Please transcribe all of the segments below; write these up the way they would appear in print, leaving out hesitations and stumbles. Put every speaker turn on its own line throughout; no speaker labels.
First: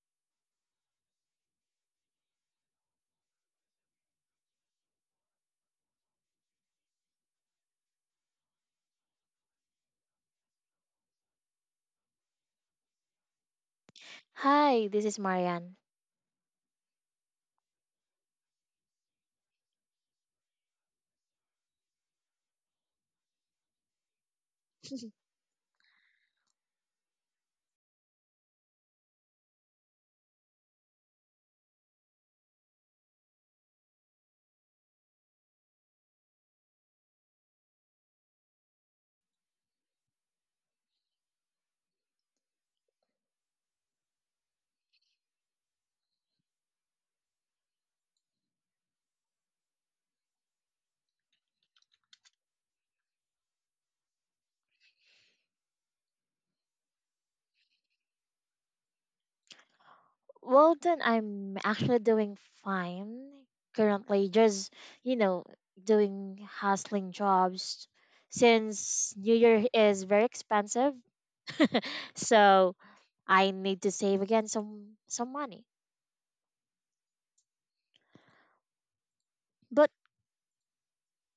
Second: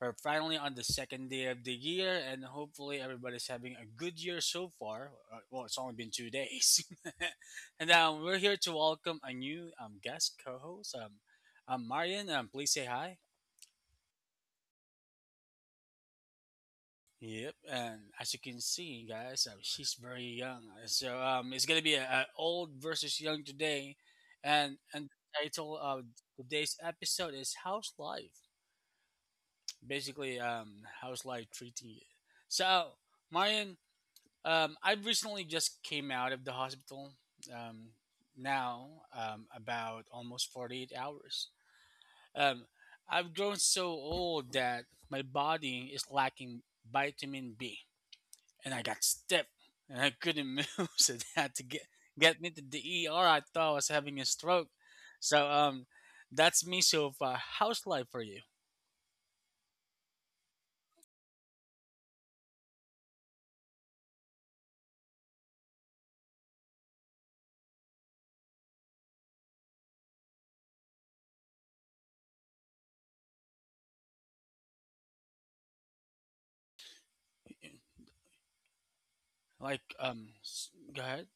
We're finally on the second day of the year, and hopefully, everybody's having a good year so far. Well, it's only been 2 days. And we're here to welcome a new guest co host. Marian, please say hi.
Hi, this is Marianne.
Yep, and as you can see, guys, she's very young. So it's gonna be a old versus young today, and the title of today's episode is House Life. Basically, House Life treating you. So, Marian, I recently just came out of the hospital. Um, now, about almost 48 hours. Um, I've grown so old that my body is lacking vitamin B and I got stiff and I couldn't move, so they had to get me to the ER. I thought I was having a stroke. So that's me so far. How's life for you?
Well done. I'm actually doing fine currently. Just you know, doing hustling jobs since New Year is very expensive. So I need to save again some money. But
Go ahead.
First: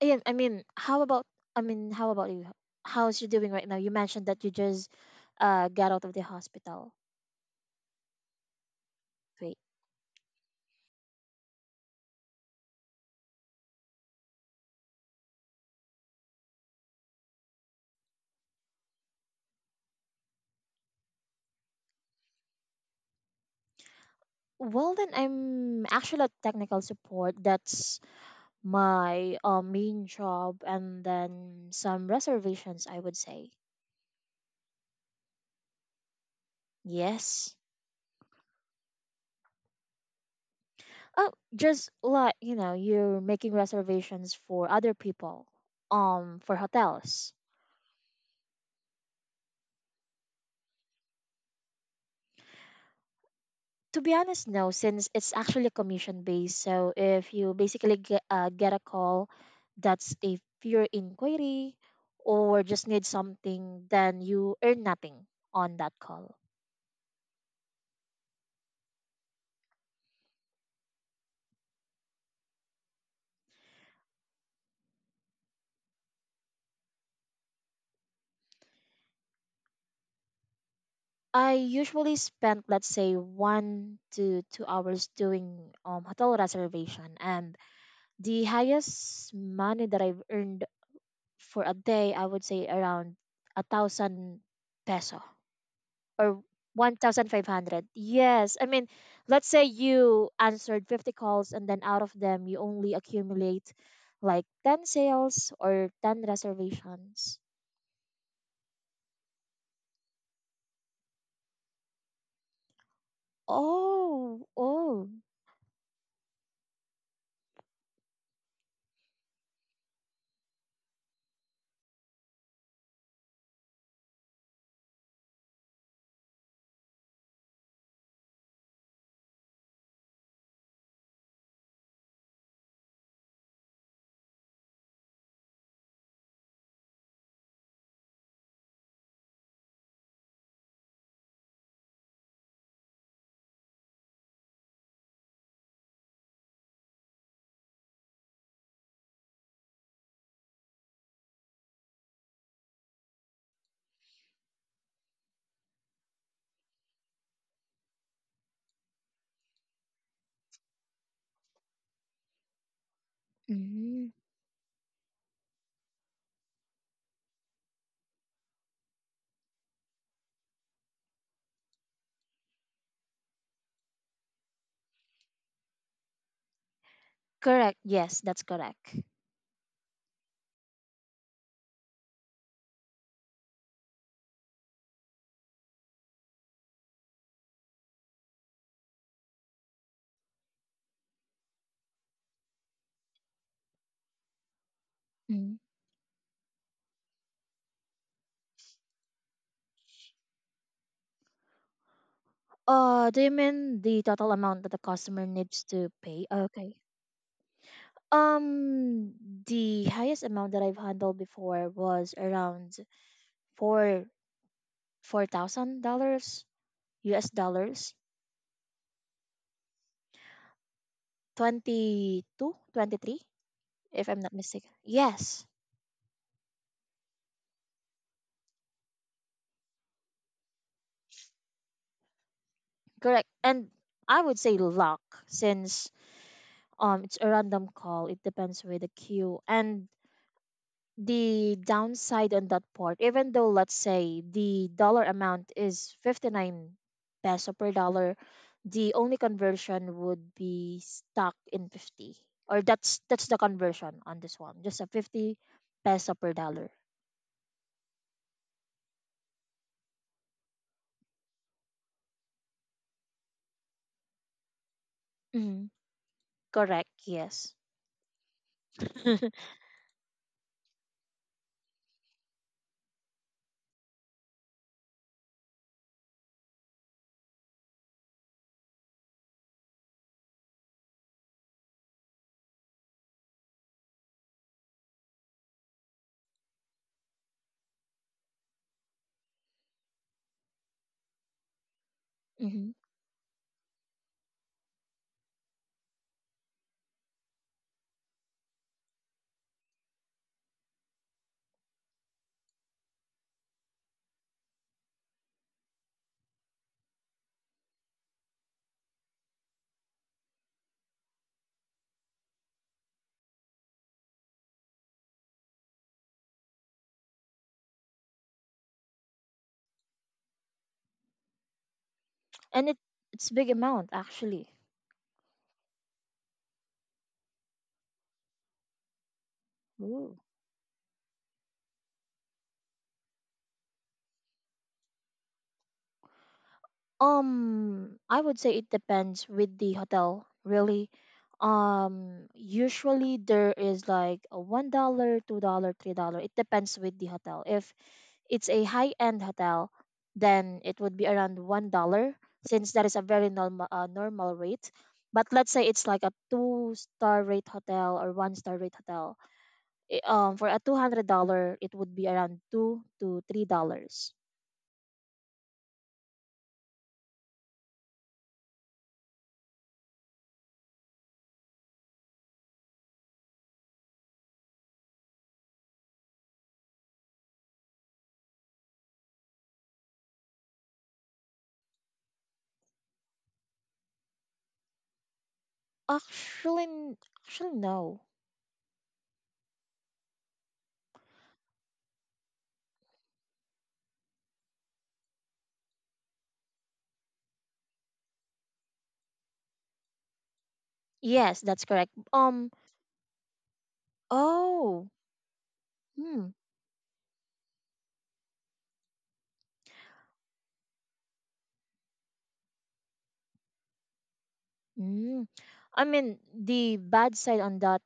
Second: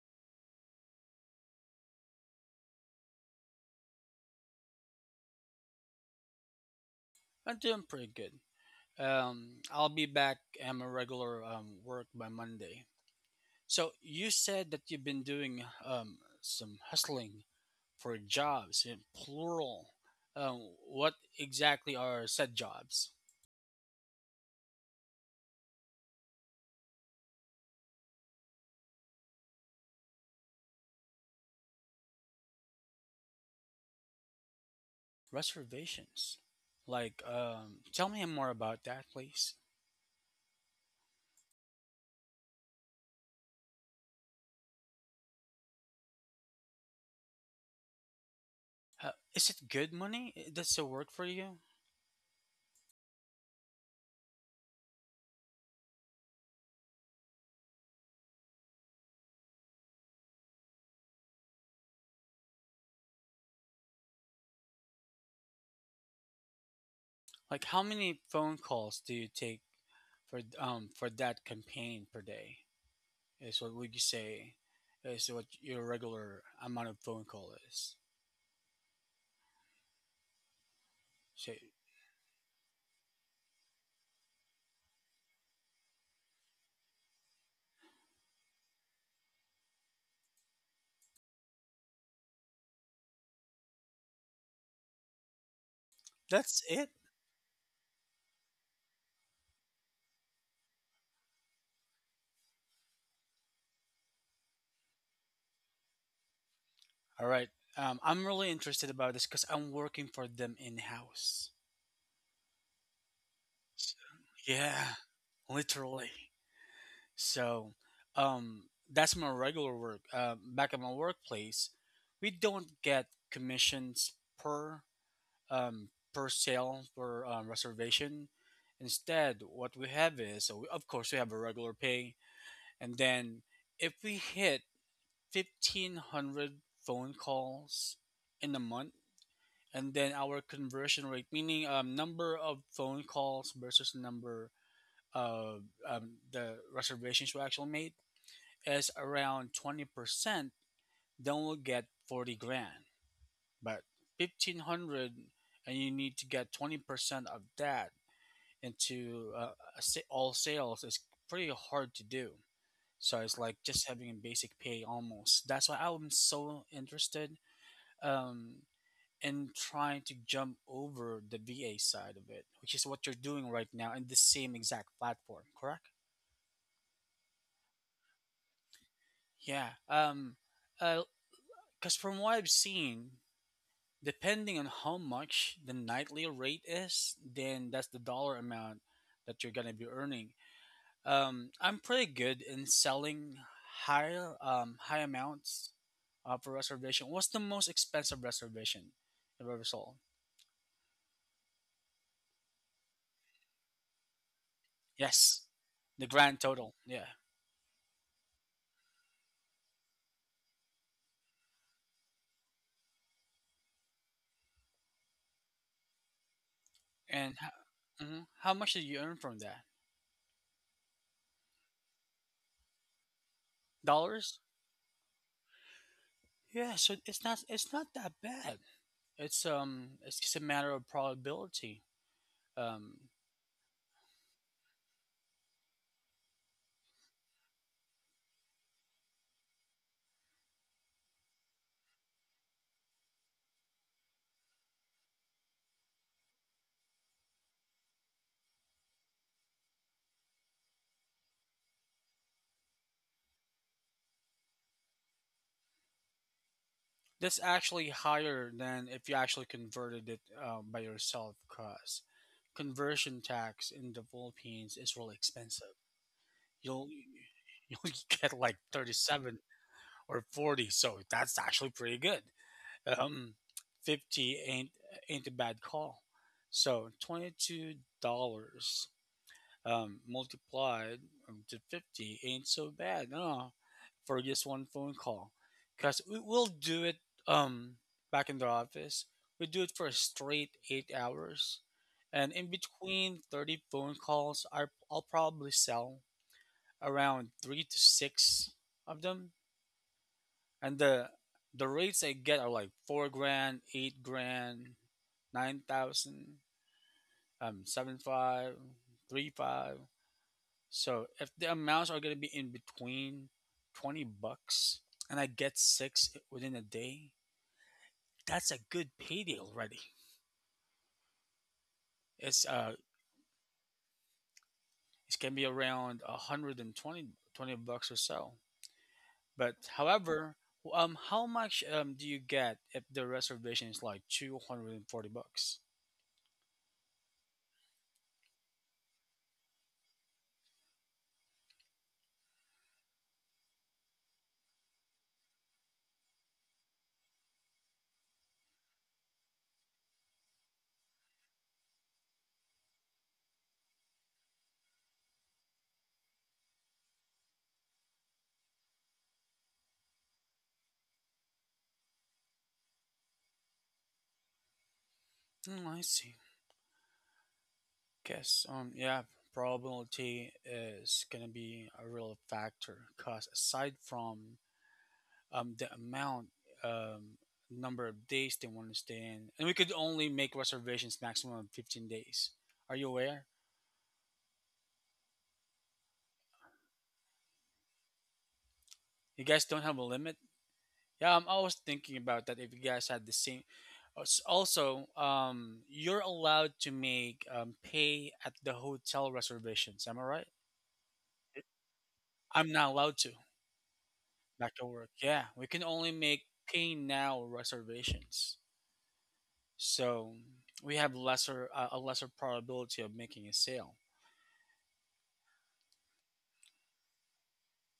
again, I mean, how about you? How's you doing right now? You mentioned that you just got out of the hospital.
I'm doing pretty good.
Great.
I'll be back at my regular work by Monday. So you said that you've been doing some hustling for jobs in plural. What exactly are said jobs?
Well then, I'm actually a technical support. That's my main job, and then some reservations, I would say.
Reservations. Like,
Yes.
tell me more about that, please.
Oh, just like you're making reservations for other people for hotels.
Is it good money? That's the word for you.
To be honest, no, since it's actually commission based. So if you basically get a call that's a pure inquiry or just need something, then you earn nothing on that call.
Like, how many phone calls do you take for that campaign per day? Is what would you say is what your regular amount of phone call is?
I
So
usually spend, let's say, 1 to 2 hours doing hotel reservation, and the highest money that I've earned for a day, I would say around 1,000 peso, or
that's it.
1,500. Yes. I mean, let's say you answered 50 calls, and then out of them you only accumulate like ten sales or ten
All
reservations.
right. I'm really interested about this because I'm working for them in house. So,
Oh
yeah,
oh
literally. So um, that's my regular work. Back at my workplace, we don't get commissions per per sale per reservation. Instead, what we have is so of course we have a regular pay, and then if we hit 1,500 phone calls in a month, and then our conversion rate, meaning number of phone calls versus number of the reservations we actually made is around 20%, then we'll get 40 grand. But 1,500 and you need to get 20% of that into all sales is pretty hard to do. So it's like just
Hmm.
having a basic pay almost. That's why I'm so interested um, in trying to jump over the VA side of it, which is what you're doing right now in the same exact platform, correct?
Correct, yes, that's correct.
Yeah. Uh. Because from what I've seen, depending on how much the nightly rate is, then that's the dollar amount that you're gonna be earning. I'm pretty good in selling high amounts for reservation. What's the most expensive reservation you've ever sold?
Do you mean the total amount that the customer
Yes,
needs to
the
pay?
grand
Okay.
total. Yeah,
Um, the highest amount that I've handled before was around four four thousand dollars, US
and
dollars,
how much did you earn from that?
22, 23, if I'm not
Dollars?
mistaken. Yes,
Yeah, so it's not that bad. It's just a matter of probability. Um,
correct. And I would say luck, since it's a random call. It depends with the queue and the downside on that part. Even though, let's say, the dollar amount is 59 peso per dollar, the only conversion would be stuck in 50. Or that's the conversion on this one. Just a 50 peso per dollar.
That's actually higher than if you actually converted it by yourself, because conversion tax in the Philippines is really
Hmm.
expensive.
Correct,
You'll
yes.
you'll get like 37 or 40, so that's actually pretty good. Um, 50 ain't a bad call. So $22 multiplied to 50 ain't so bad no, for just one phone call. Because we will do it um, back in the office. We do it for a straight 8 hours. And in
Hmm.
between 30 phone calls, I'll probably sell around three to six of them. And the rates I get are like 4 grand, 8 grand, 9,000, seven five, three five. So if the amounts are gonna be in between $20 and I get six within a day, that's a good payday already. It's
And it,
uh
it's big amount actually.
it can be around 120 20 twenty bucks or so. But
Ooh.
however, how much do you get if the reservation is like $240?
I would say it depends with the hotel, really. Usually there is like a $1, $2, $3. It depends with the hotel. If it's a high end hotel, then it would be around $1, since that is a very normal rate. But let's say it's like a two-star rate hotel or one star rate hotel. For a $200, it would be around $2 to $3.
Mm, I see. Guess yeah, probability is gonna be a real factor because aside from the amount, um, number of days they want to stay in, and we could only make reservations maximum of 15 days. Are you aware?
Actually, n- actually no.
You guys don't have a limit. Yeah, I'm always thinking about that. If you guys had the same, also, you're allowed to make pay at the hotel reservations. Am I right?
Yes, that's correct.
I'm not allowed to back to
Oh.
work. Yeah, we can only
Hmm.
make pay now reservations. So we have lesser a lesser probability of making a sale.
Mm. I mean, the bad side on that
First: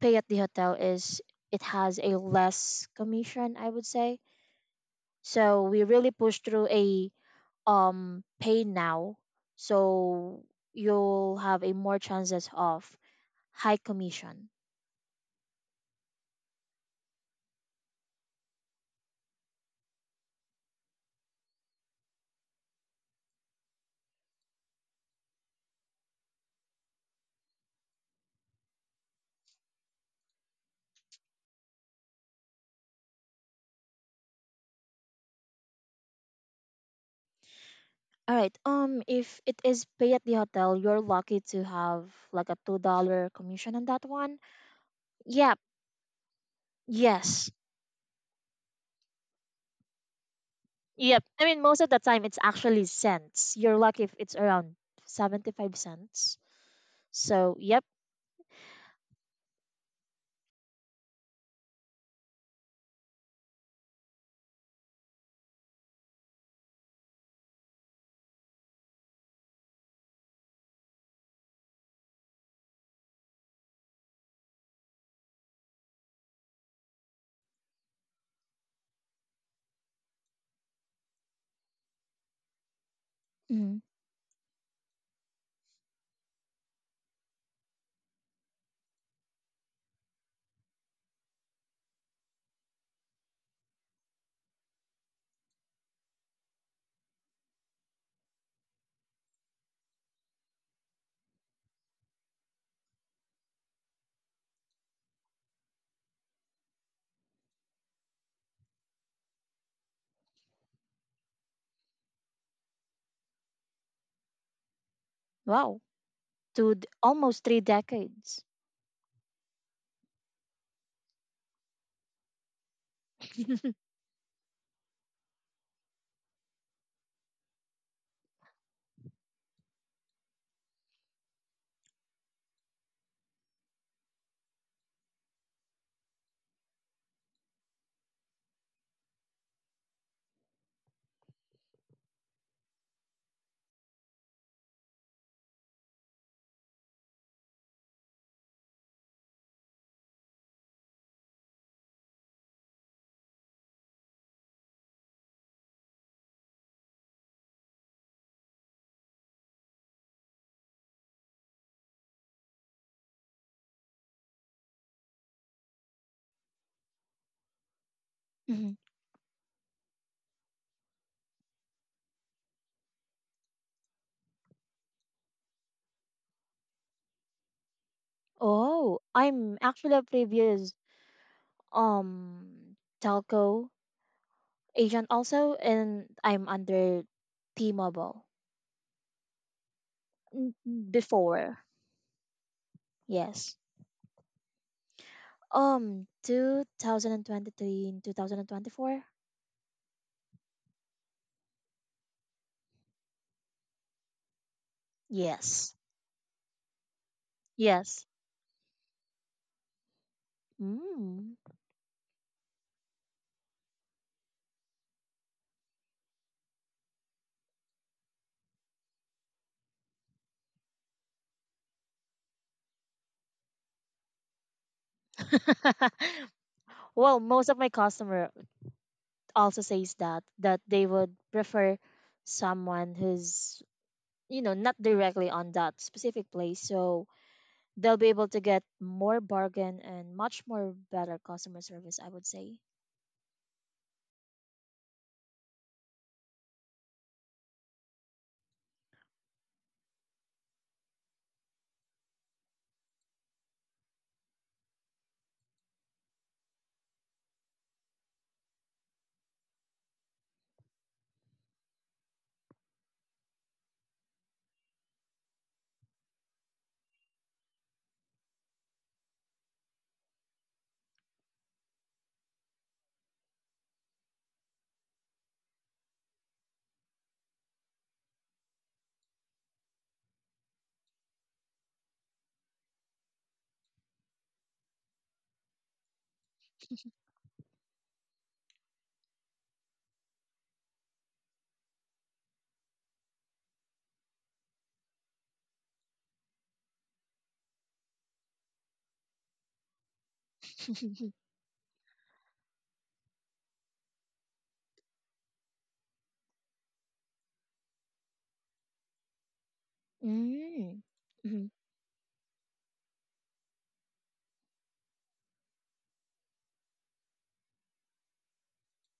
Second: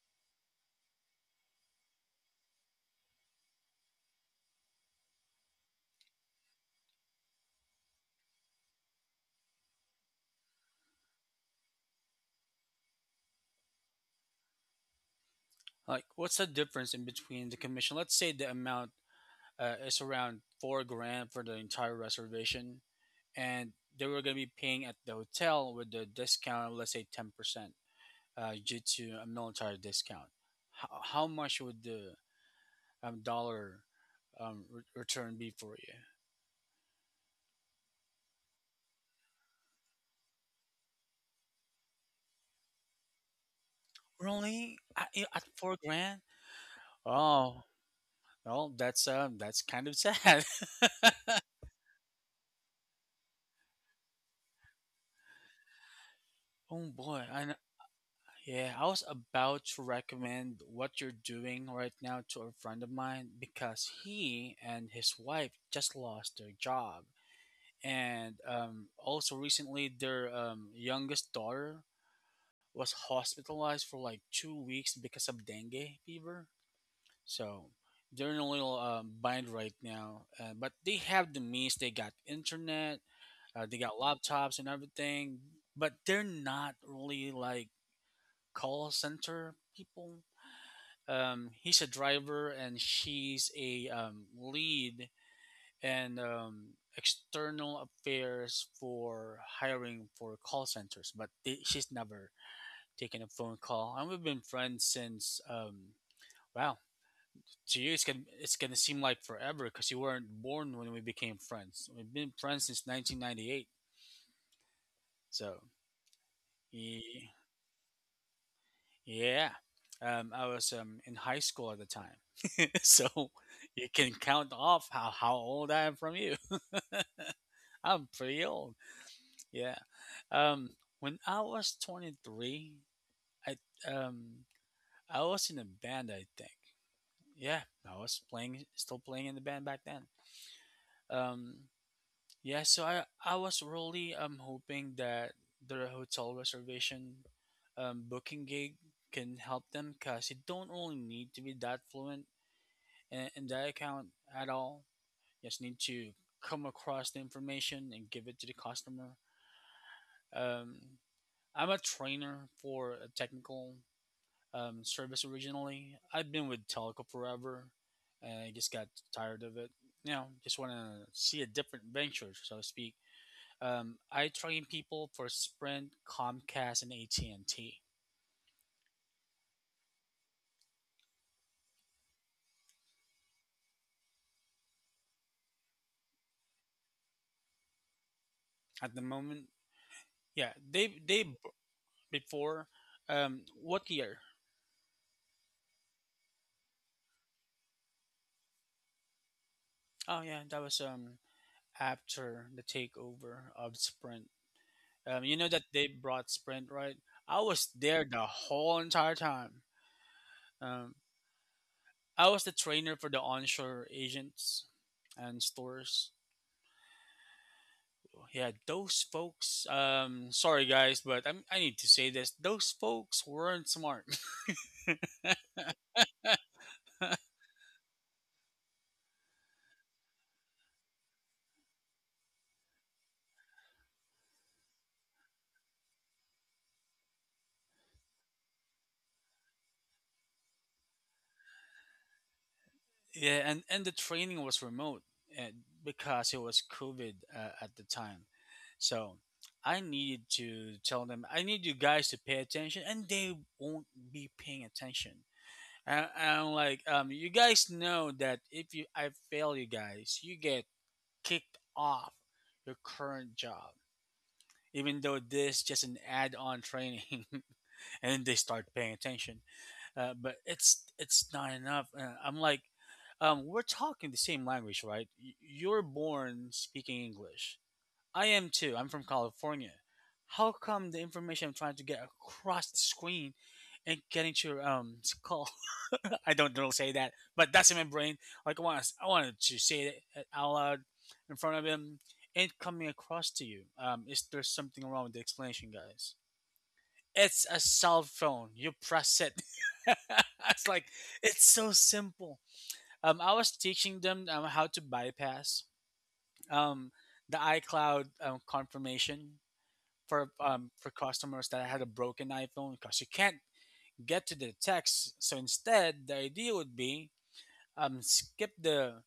pay at the hotel is it has a less commission, I would say. So we really push through a pay now, so you'll have a more chances of high commission.
Like, what's the difference in between the commission? Let's say the amount is around 4 grand for the entire reservation, and they were going to be paying at the hotel with the discount, let's say 10% due to a military discount. How much would the dollar return be for you?
All right. If it is pay at the hotel, you're lucky to have like a $2 commission on that one.
Really? At
Yep.
4 grand?
Yes.
Oh, well, that's kind of sad.
Yep. I mean, most of the time it's actually cents. You're lucky if it's around 75 cents.
Oh boy, I
So yep.
yeah, I was about to recommend what you're doing right now to a friend of mine because he and his wife just lost their job. And also recently, their youngest daughter was hospitalized for like 2 weeks because of dengue fever. So they're in a little bind right now. But they have the means, they got internet, they
Hmm.
got laptops and everything, but they're not really like call center people. He's a driver and she's a lead and external affairs for hiring for call centers, but she's never taken a phone call, and we've been friends since wow, to you it's gonna seem like forever because you weren't born when we became friends. We've been friends since 1998, so
Wow. To
yeah.
almost three decades.
Yeah. I was in high school at the time. So you can count off how old I am from you. I'm pretty old. Yeah. Um, when I was 23, I um, I was in a band, I think. Yeah, I was still playing in the band back then. Um, Yeah, so I was really hoping that the hotel reservation booking gig can help them because you don't really need to be that fluent in that account at all. You just need to come across the information and give it to the customer. Um, I'm a trainer for a technical service originally. I've been with Telco forever, and I just
Hmm.
got tired of it. You know, just want to see a different venture, so to speak. I train people for Sprint, Comcast, and AT&T
Oh, I'm actually a previous um telco agent also, and I'm under T-Mobile.
at the moment. Yeah,
Mm, before.
before.
Yes.
What year?
2023 and 2024?
Oh yeah, that was after the takeover of Sprint. You know that
Yes.
they brought Sprint, right? I was there
Yes.
the whole entire time. Um,
Mm.
I was the trainer for the onshore agents and stores. Yeah, those folks. Sorry guys, but I need to say this. Those folks weren't smart.
Well, most of my customer also says that they would prefer someone who's not directly on that specific place, so they'll be able to get more bargain and much more better customer service, I would say.
Yeah, and the training was remote and because it was COVID at the time. So I needed to tell them, I need you guys to pay attention, and they won't be paying attention. And I'm like, you guys know that if you I fail you guys, you get kicked off your current job, even though this just an add-on training, and they start paying attention but it's not enough. And I'm like, we're talking the same language, right? You're born speaking English. I am too. I'm from California. How come the information I'm trying to get across the screen and getting to your skull? I don't know say that, but that's in my brain. Like I wanted to say it out loud in front of him and coming across to you. Is there something wrong with the explanation, guys? It's a cell phone. You press it. It's like it's so simple. I was teaching them how to bypass um, the iCloud confirmation for
Mm.
customers
Mhm.
that had a broken iPhone because you can't get to the text. So instead, the idea would be skip the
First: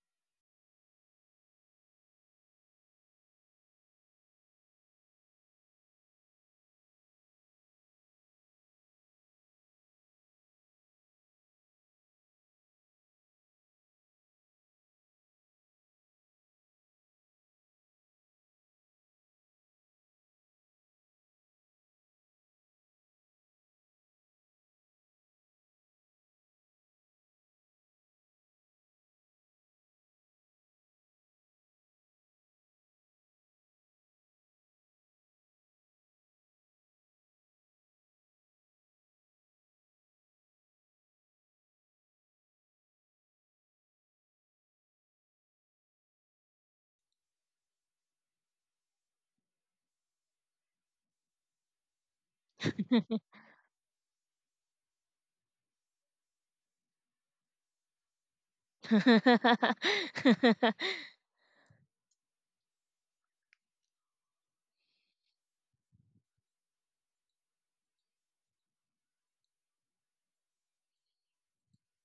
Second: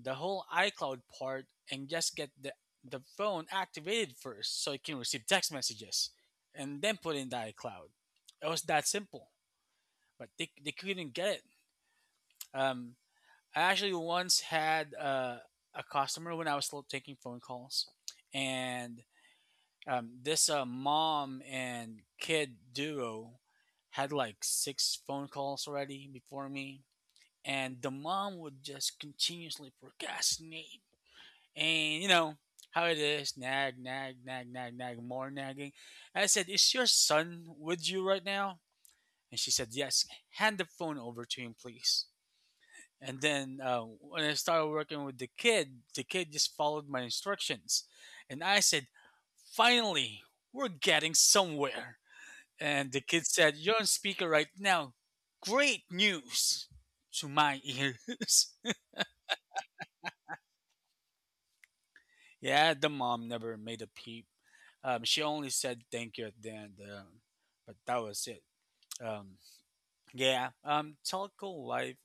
the whole iCloud part and just get the phone activated first so it can receive text messages and then put in the iCloud. It was that simple. But they couldn't get it. Um, I actually once had a customer when I was still taking phone calls, and this mom and kid duo had like six phone calls already before me, and the mom would just continuously procrastinate, and you know how it is, nag, nag, nag, nag, nag, more nagging. And I said, "Is your son with you right now?" And she said, "Yes." Hand the phone over to him, please. And then when I started working with the kid just followed my instructions. And I said, finally, we're getting somewhere. And the kid said, "You're on speaker right now." Great news to my ears. Yeah, the mom never made a peep. She only said thank you at the end, but that was it. Um, yeah, telco life,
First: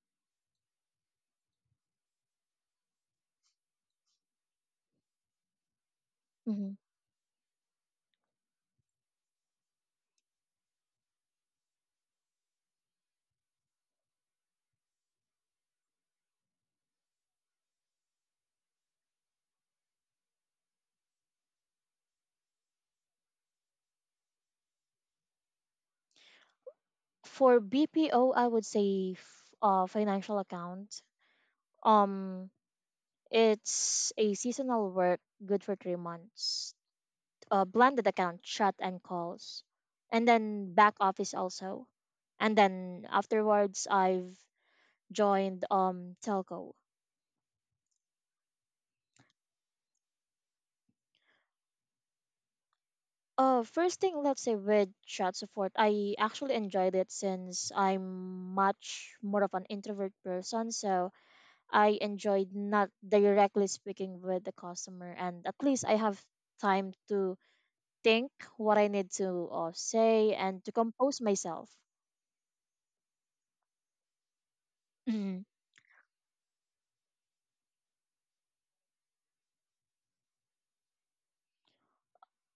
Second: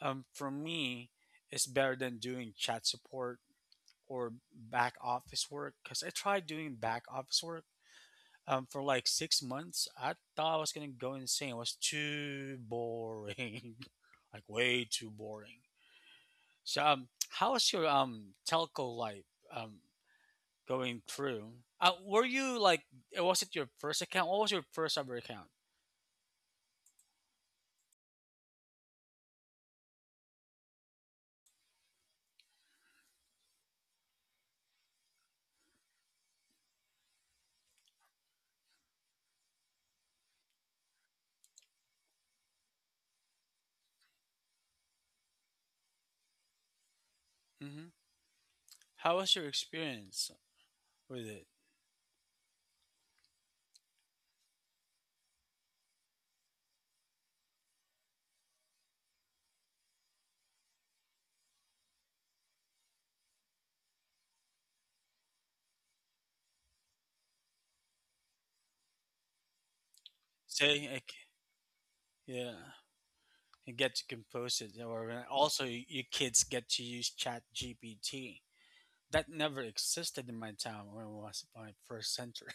for me, is better than doing chat support or back office work because I tried doing
Mhm.
back office work for like 6 months. I thought I was gonna go insane. It was too boring, like way too boring. So, how was your telco life um going through? Uh, were you like, was it your first account? What was your first ever account?
For BPO, I would say financial account. Um, it's a seasonal work, good for 3 months. Blended account, chat and calls, and then back office also. And then afterwards, I've joined telco.
Mm-hmm. How was your experience with it?
First thing, let's say with chat support, I actually enjoyed it, since I'm much more of an introvert person, so I enjoyed not directly speaking with the customer, and at least I have time to think what I need to say and to
Say, like,
compose myself.
yeah, and get to compose it, or
Mhm.
also you kids get to use Chat GPT. That never existed in my town when I was my first center.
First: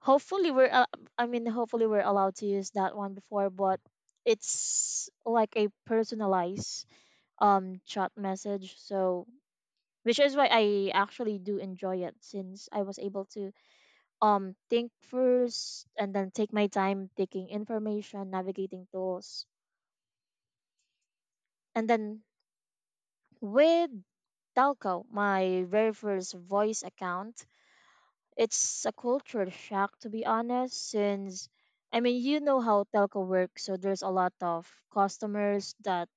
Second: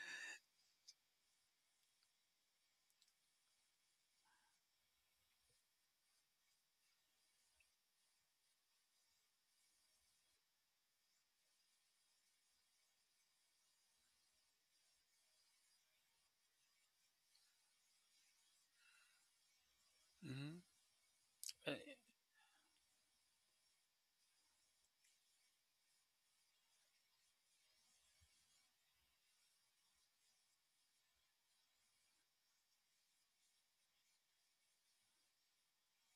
Hopefully, we're allowed to use that one before, but it's like a personalized chat message. So which is why I actually do enjoy it, since I was able to think first and then take my time taking information, navigating tools.
Mm-hmm.
And then with Telco, my very first voice account, it's a culture shock, to be honest, since I mean you know how Telco works, so there's a lot of customers that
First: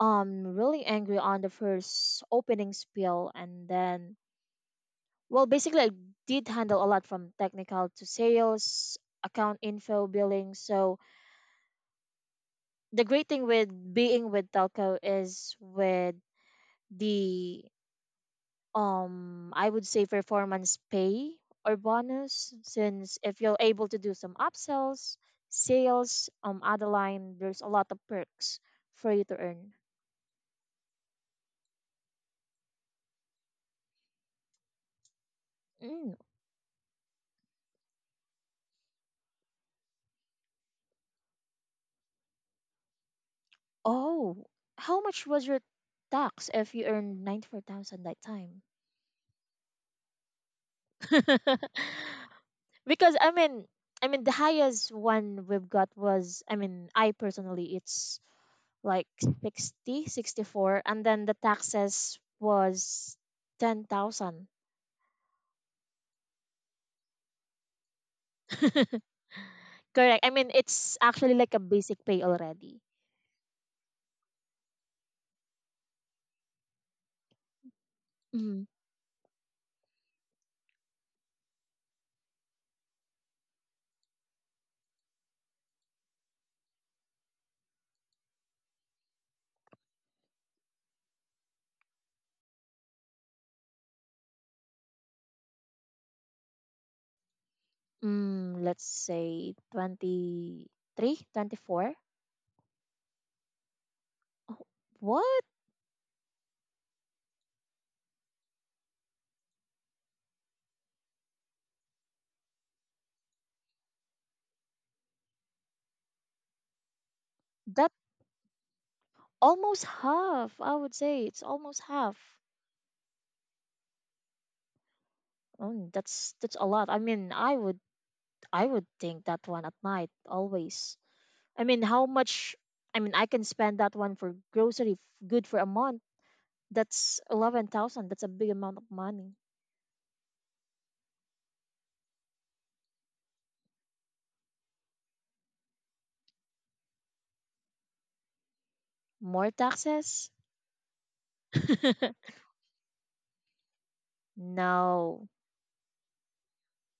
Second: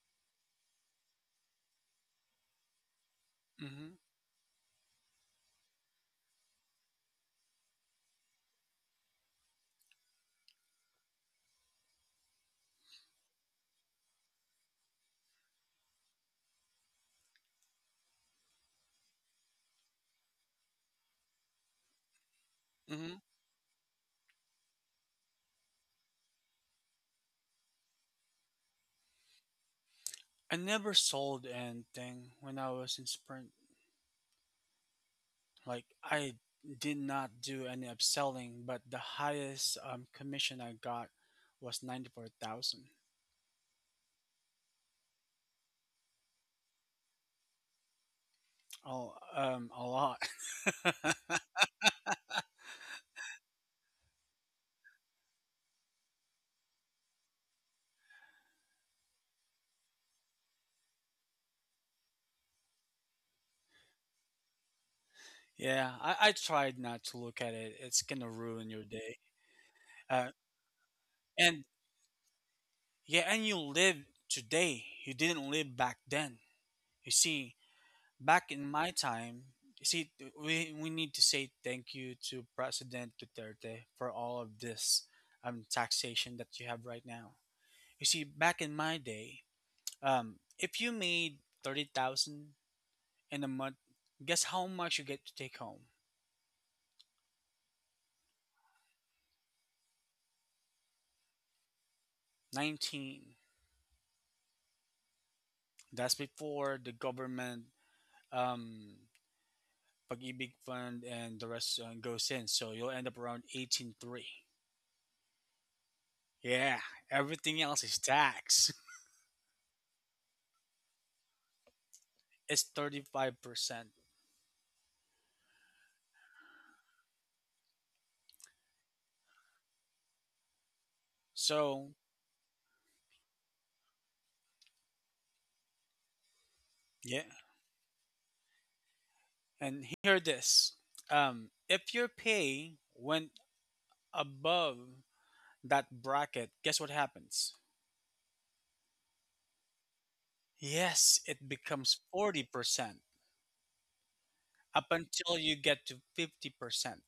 really angry on the first opening spiel. And
Mm-hmm.
then, well, basically I did handle a lot, from technical to sales, account info, billing. So the great thing with being with Telco is with the I would say performance pay or bonus,
Mm-hmm.
since if you're able to do some upsells, sales, other line, there's a lot of perks for you to earn.
I never sold anything when I was in Sprint. Like
Mm.
I did not do any upselling, but the highest commission I got was 94,000.
Oh, how much was your tax if you earned 94,000 that time?
Oh, a lot.
Because I mean the highest one we've got was, I mean, I personally, it's like 60, 64, and then the taxes was 10,000.
Yeah, I tried not to look at it. It's gonna ruin your day.
Correct.
Uh,
I mean, it's actually like a
and
basic pay already.
yeah, and you live today. You didn't live back then. You see, back
Mm,
in my time, you see, we need to say thank you to President Duterte for all of this taxation that you have right now. You see, back in my day, if you made 30,000 in a month, guess how much you get to take home?
mm, let's say 23, 24.
19.
Oh, what?
That's before the government um, pag-ibig fund and the rest goes in. So you'll end up around 18.3. Yeah, everything else
That
is tax.
almost half. I would say it's almost half.
It's 35%.
Oh, that's a lot. I mean, I would think that one at night always. I mean,
So,
how much? I mean, I can spend that one for grocery good for a month.
yeah,
That's 11,000. That's a big amount of money.
and hear this. If your pay went above that bracket, guess what happens?
More taxes?
Yes, it becomes 40% up
No,
until you get to 50%.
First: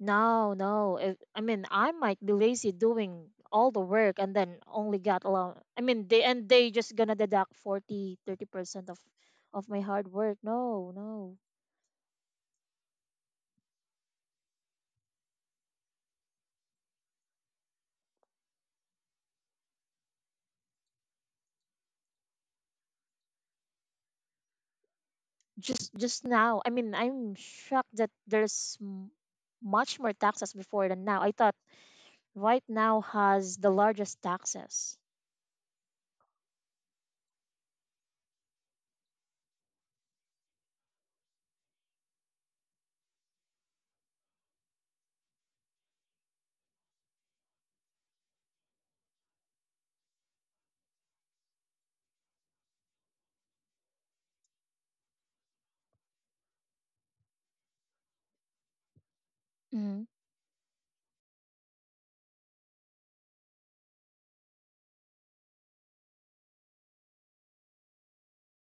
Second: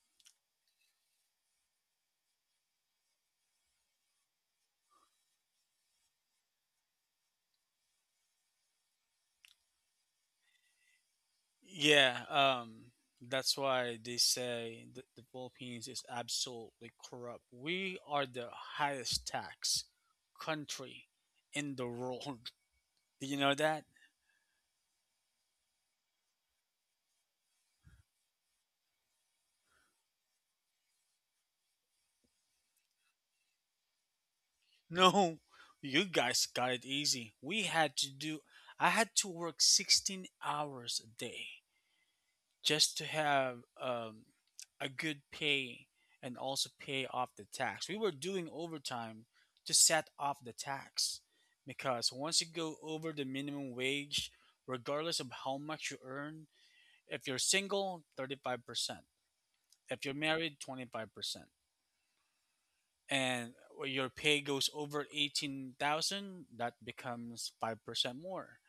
no, no. If, I mean, I might be lazy doing all the work, and then only got alone. I mean, they just gonna deduct 40, 30% of my hard work. No, no.
Yeah, that's why they say that the Philippines is absolutely corrupt. We are the highest tax country in the world. Do you know that?
Just now, I mean, I'm shocked that there's much more taxes before than now. I thought right now has the largest taxes.
No, you guys got it easy. We had to do, I had to work 16 hours a day just to have a good pay and also pay off the tax. We were doing overtime to set off the tax because once you go over the minimum wage, regardless of how much you earn, if you're single, 35%, if
Mm-hmm.
you're married, 25%, and your pay goes over 18,000, that becomes 5% more.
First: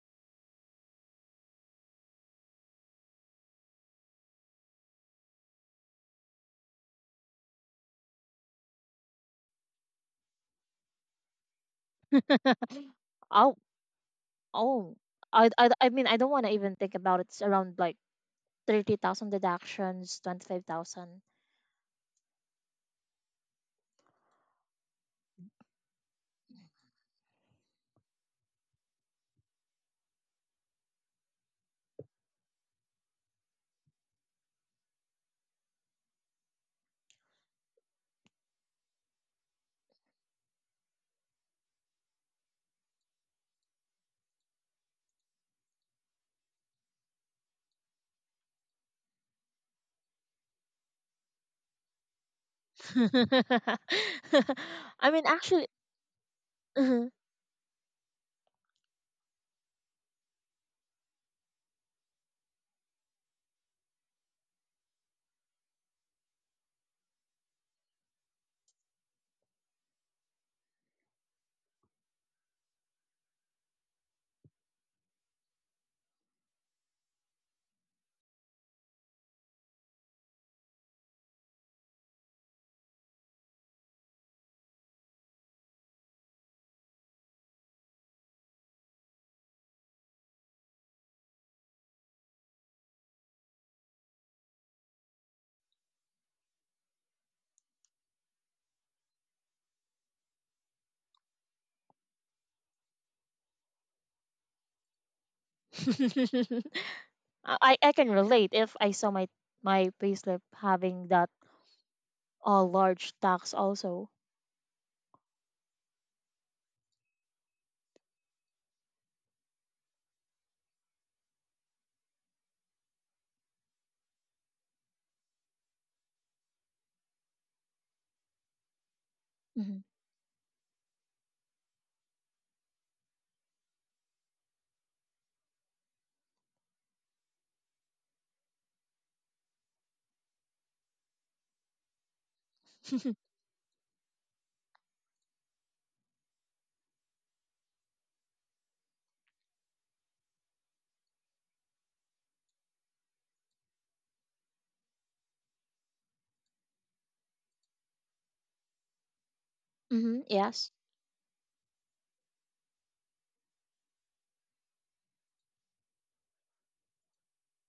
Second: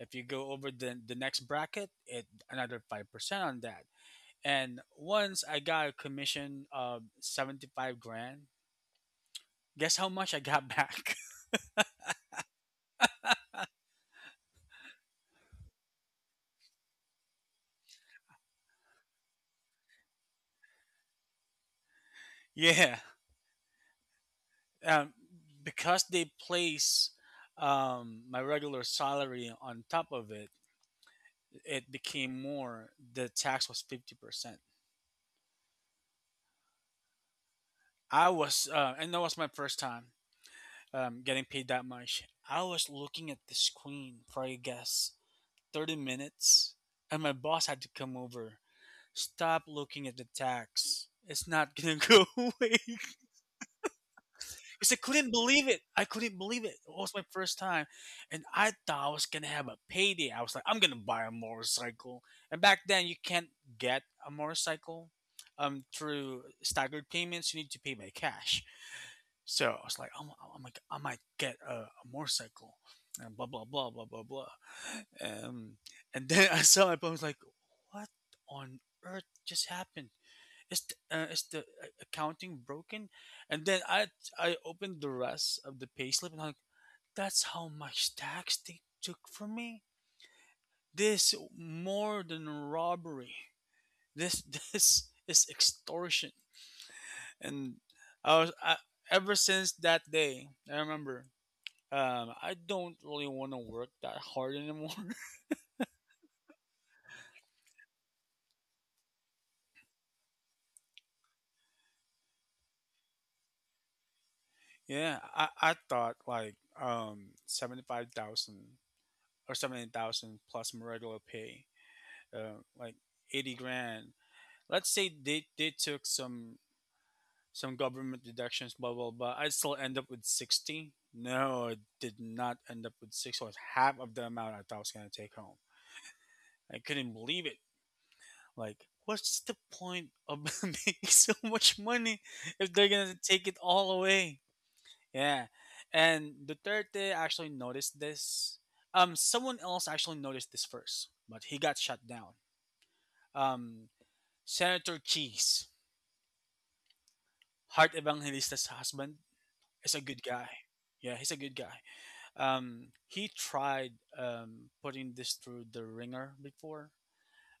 If you go over the next bracket, it another 5% on that. And once I got a commission of 75 grand, guess how much I got back?
Oh, oh, I mean, I don't want to even think about it. It's around like 30,000 deductions 25,000.
Yeah. Um, because they place my regular salary on top of it, it became more. The tax was 50%. I was, and that was my first time getting paid that much. I was looking at the screen for I guess 30 minutes, and my boss had to come over. Stop looking at the tax. It's not gonna go away. Because I
I mean,
couldn't
actually,
believe it. I couldn't believe it. It
I
was my first time, and I thought I was gonna have a payday. I was like, I'm gonna buy a motorcycle. And back then, you can't get a motorcycle through staggered payments. You need to pay by cash. So I was like, I'm like, I might get a motorcycle, and blah blah blah blah blah blah. Um, and then I saw it, but I was like, what on earth just happened? Is is the accounting broken? And then I opened the rest of the payslip, and I'm like, that's how much tax they took from me. This more than robbery. This this is extortion. And I was I, ever since that day, I remember I don't really want to work that hard anymore.
I can relate if I saw my payslip having that large tax also.
Yeah, I thought like 75,000 or 70,000 plus my regular pay, like 80 grand. Let's say they took some government deductions, blah blah blah. I
Hmm,
still end up with 60. No, I did not end up with six. It was half of the amount I thought I was gonna take home. I couldn't believe it. Like, what's the point of making so much money if they're gonna take it all away? Yeah. And Duterte actually noticed this. Someone else actually noticed this first, but he got shut down. Um, Senator Cheese, Heart Evangelista's husband, is a
hmm.
good guy.
Yes.
Yeah, he's a good guy. He tried putting this through the ringer before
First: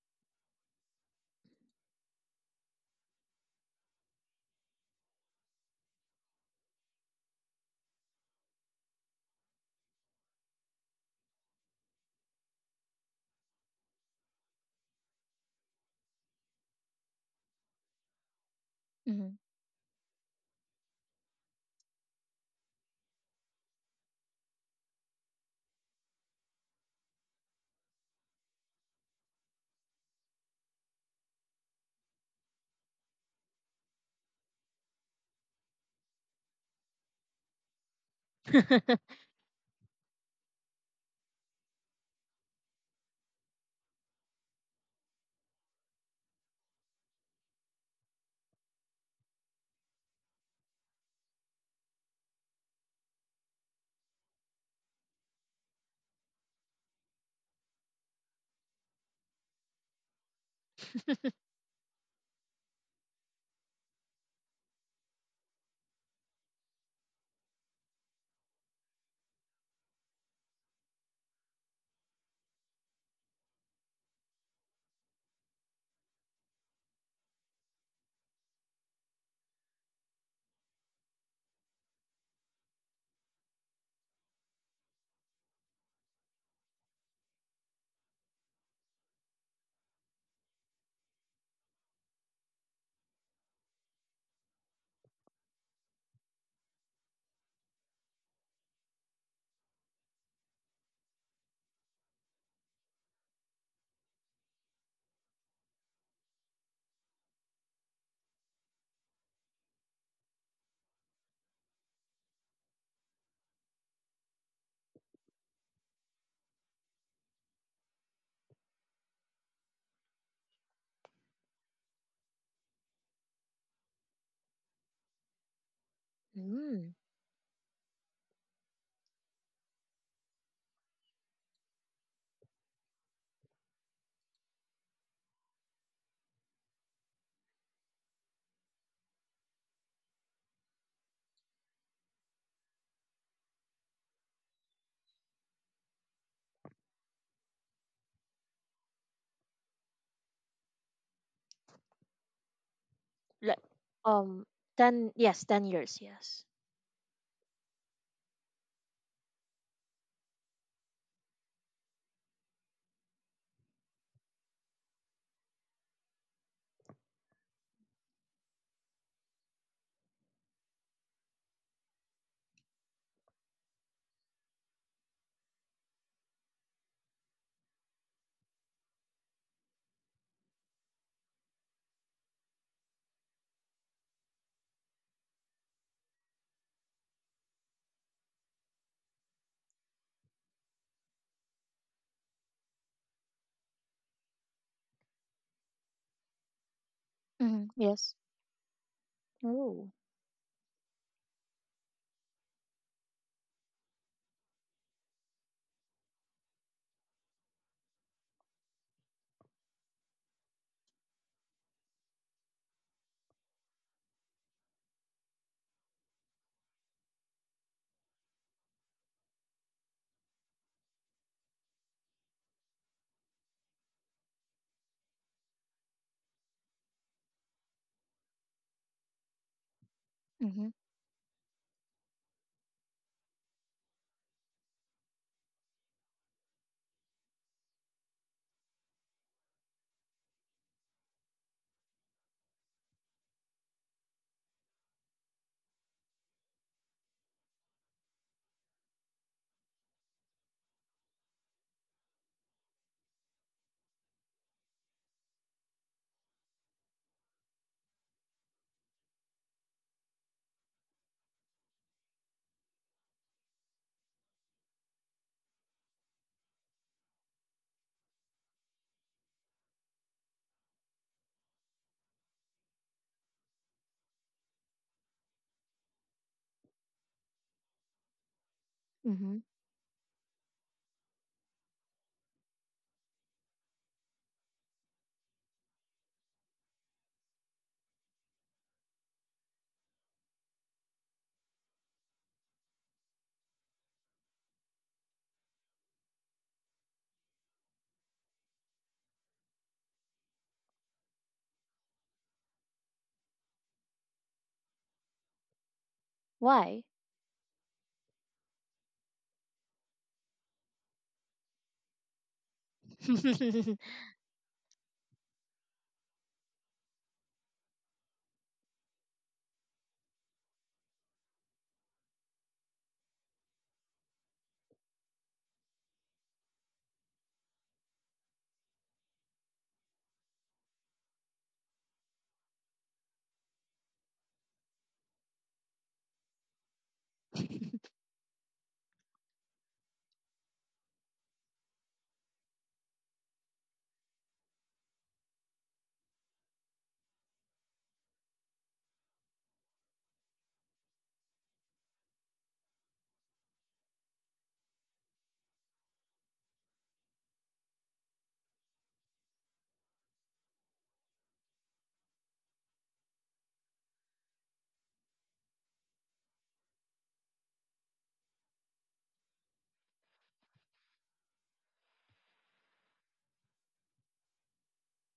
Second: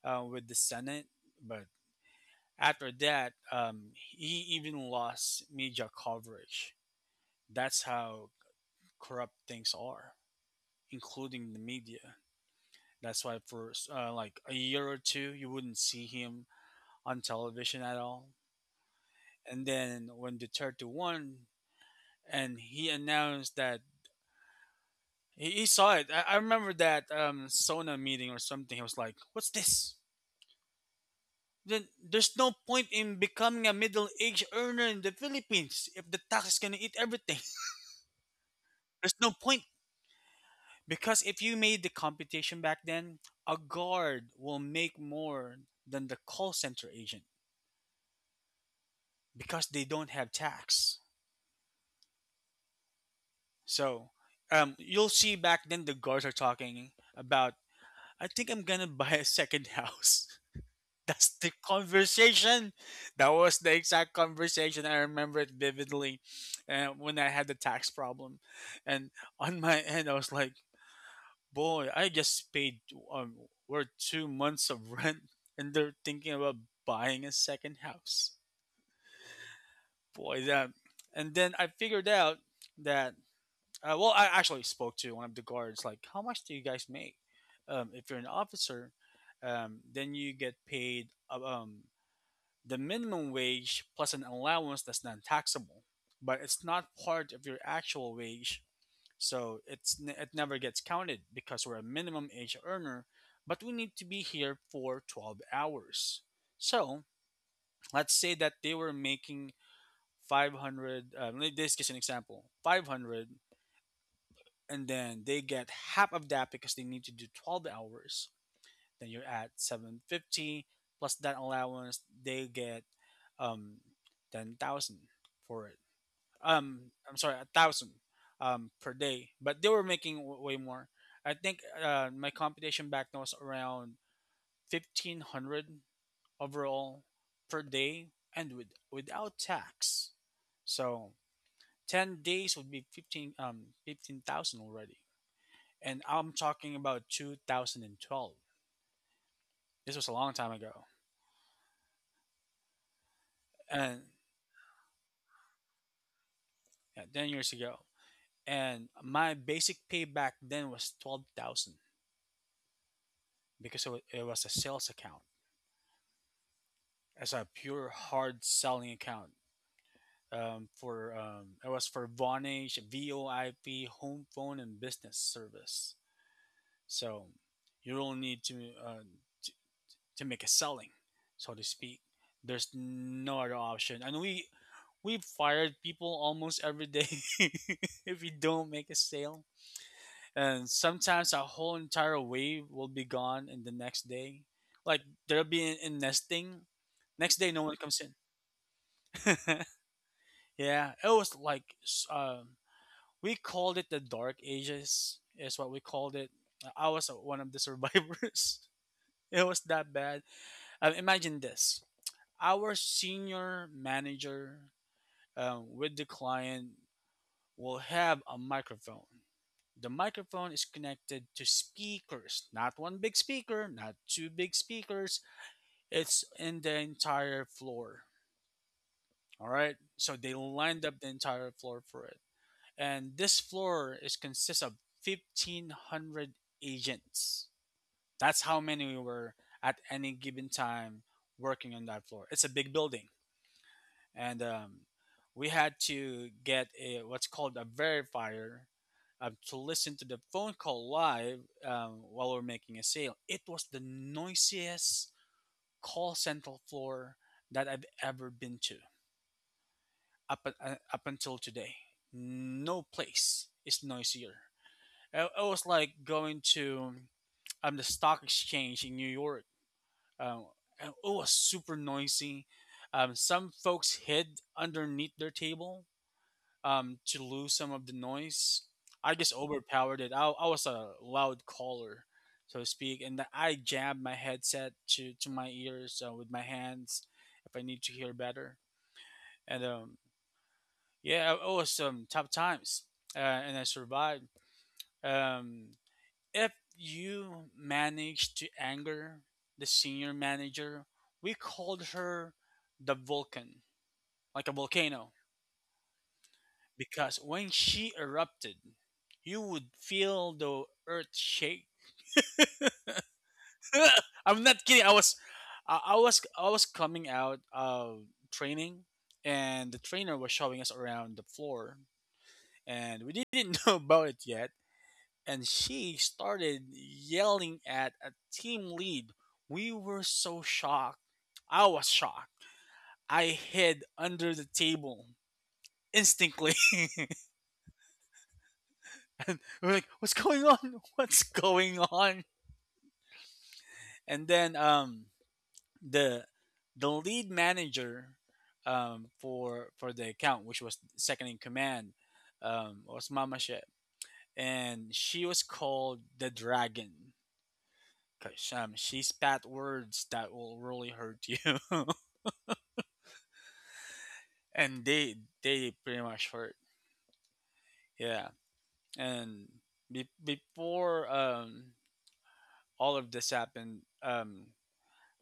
with the Senate, but after that, he even lost media coverage. That's how corrupt things are, including the media. That's why for like a year or two, you wouldn't see him on television at all.
Hmm.
And then when Duterte won, and he announced that he saw it. I remember that Sona meeting or something. He was like, "What's this? Then there's no point in becoming a middle-aged earner in the Philippines if the tax is gonna eat everything. There's no point because if you made the computation back then, a guard will make more than the call center agent because they don't have tax." So you'll see back then the guards are talking about, I think I'm gonna buy a second house. That's the conversation. That was the exact conversation. I remember it vividly when I had the tax problem. And on my end, I was like, boy, I just paid um, or 2 months of rent and they're thinking about buying a second house. Boy, that. And then I figured out that well, I actually spoke to one of the guards, like, how much do you guys make? If you're an officer, then you get paid the minimum wage plus an allowance that's non taxable, but it's not part of your actual wage. So it never gets counted because we're a minimum wage earner, but we need to be here for 12 hours. So let's say that they were making 500, this is an example, 500 and then they get half of that because they need to do 12 hours, then you're at 750 plus that allowance they get, um 10,000 for it.
Mm.
I'm sorry, a thousand per day. But they were making way more. I think my computation back then was around 1500 overall per day, and without tax. So 10 days would be 15, 15,000 already, and I'm talking about 2012. This was a long time ago,
Like,
and
um, ten, yes, 10 years. Yes.
yeah, 10 years ago. And my basic pay back then was 12,000 because it was a sales account. It's a pure hard selling account. For it was for Vonage, VoIP, home phone, and business service. So you don't need to uh, to, to make a selling, so to speak. There's no other option, and we've fired people almost every day if we don't make a sale. And sometimes our whole entire wave will be gone in the next day. Like there'll be in nesting. Next day, no
Hmm.
one comes
Yes.
in.
Oh.
Yeah, it was like we called it the Dark Ages, is what we called it. I was one of the survivors. It was that bad. Imagine this: our senior manager with the client will have a microphone. The microphone is connected to speakers, not one big speaker, not two big speakers. It's in the entire floor. All right. So they
Hmm,
lined up the entire floor for it. And this floor is consists of 1500 agents. That's how many we were at any given time working on that floor. It's a big building. And We had to get a, what's called a verifier, to listen to the phone call live, while we're making a sale. It was the noisiest call center floor that I've ever been to up until today. No place is noisier. It was like going to the stock exchange in New York. Um, and it was super noisy. Some folks hid underneath their table to lose some of the noise. I
hmm.
just overpowered it. I was a loud caller, so to speak, and I jabbed my headset to my ears with my hands if I need to hear better. And yeah, it was some tough times, and I survived. Um, if you manage to anger the senior manager, we called her the Vulcan, like a volcano.
Why?
Because when she erupted, you would feel the earth shake. I'm not kidding. I was coming out of training, and the trainer was showing us around the floor, and we didn't know about it yet. And she started yelling at a team lead. We were so shocked. I was shocked. I hid under the table instinctively. We're like, "What's going on? What's going on?" And then the lead manager for the account, which was second in command, was Mama Shep. And she was called the dragon because she spat words that will really hurt you. And they pretty much hurt, yeah. And before all of this happened,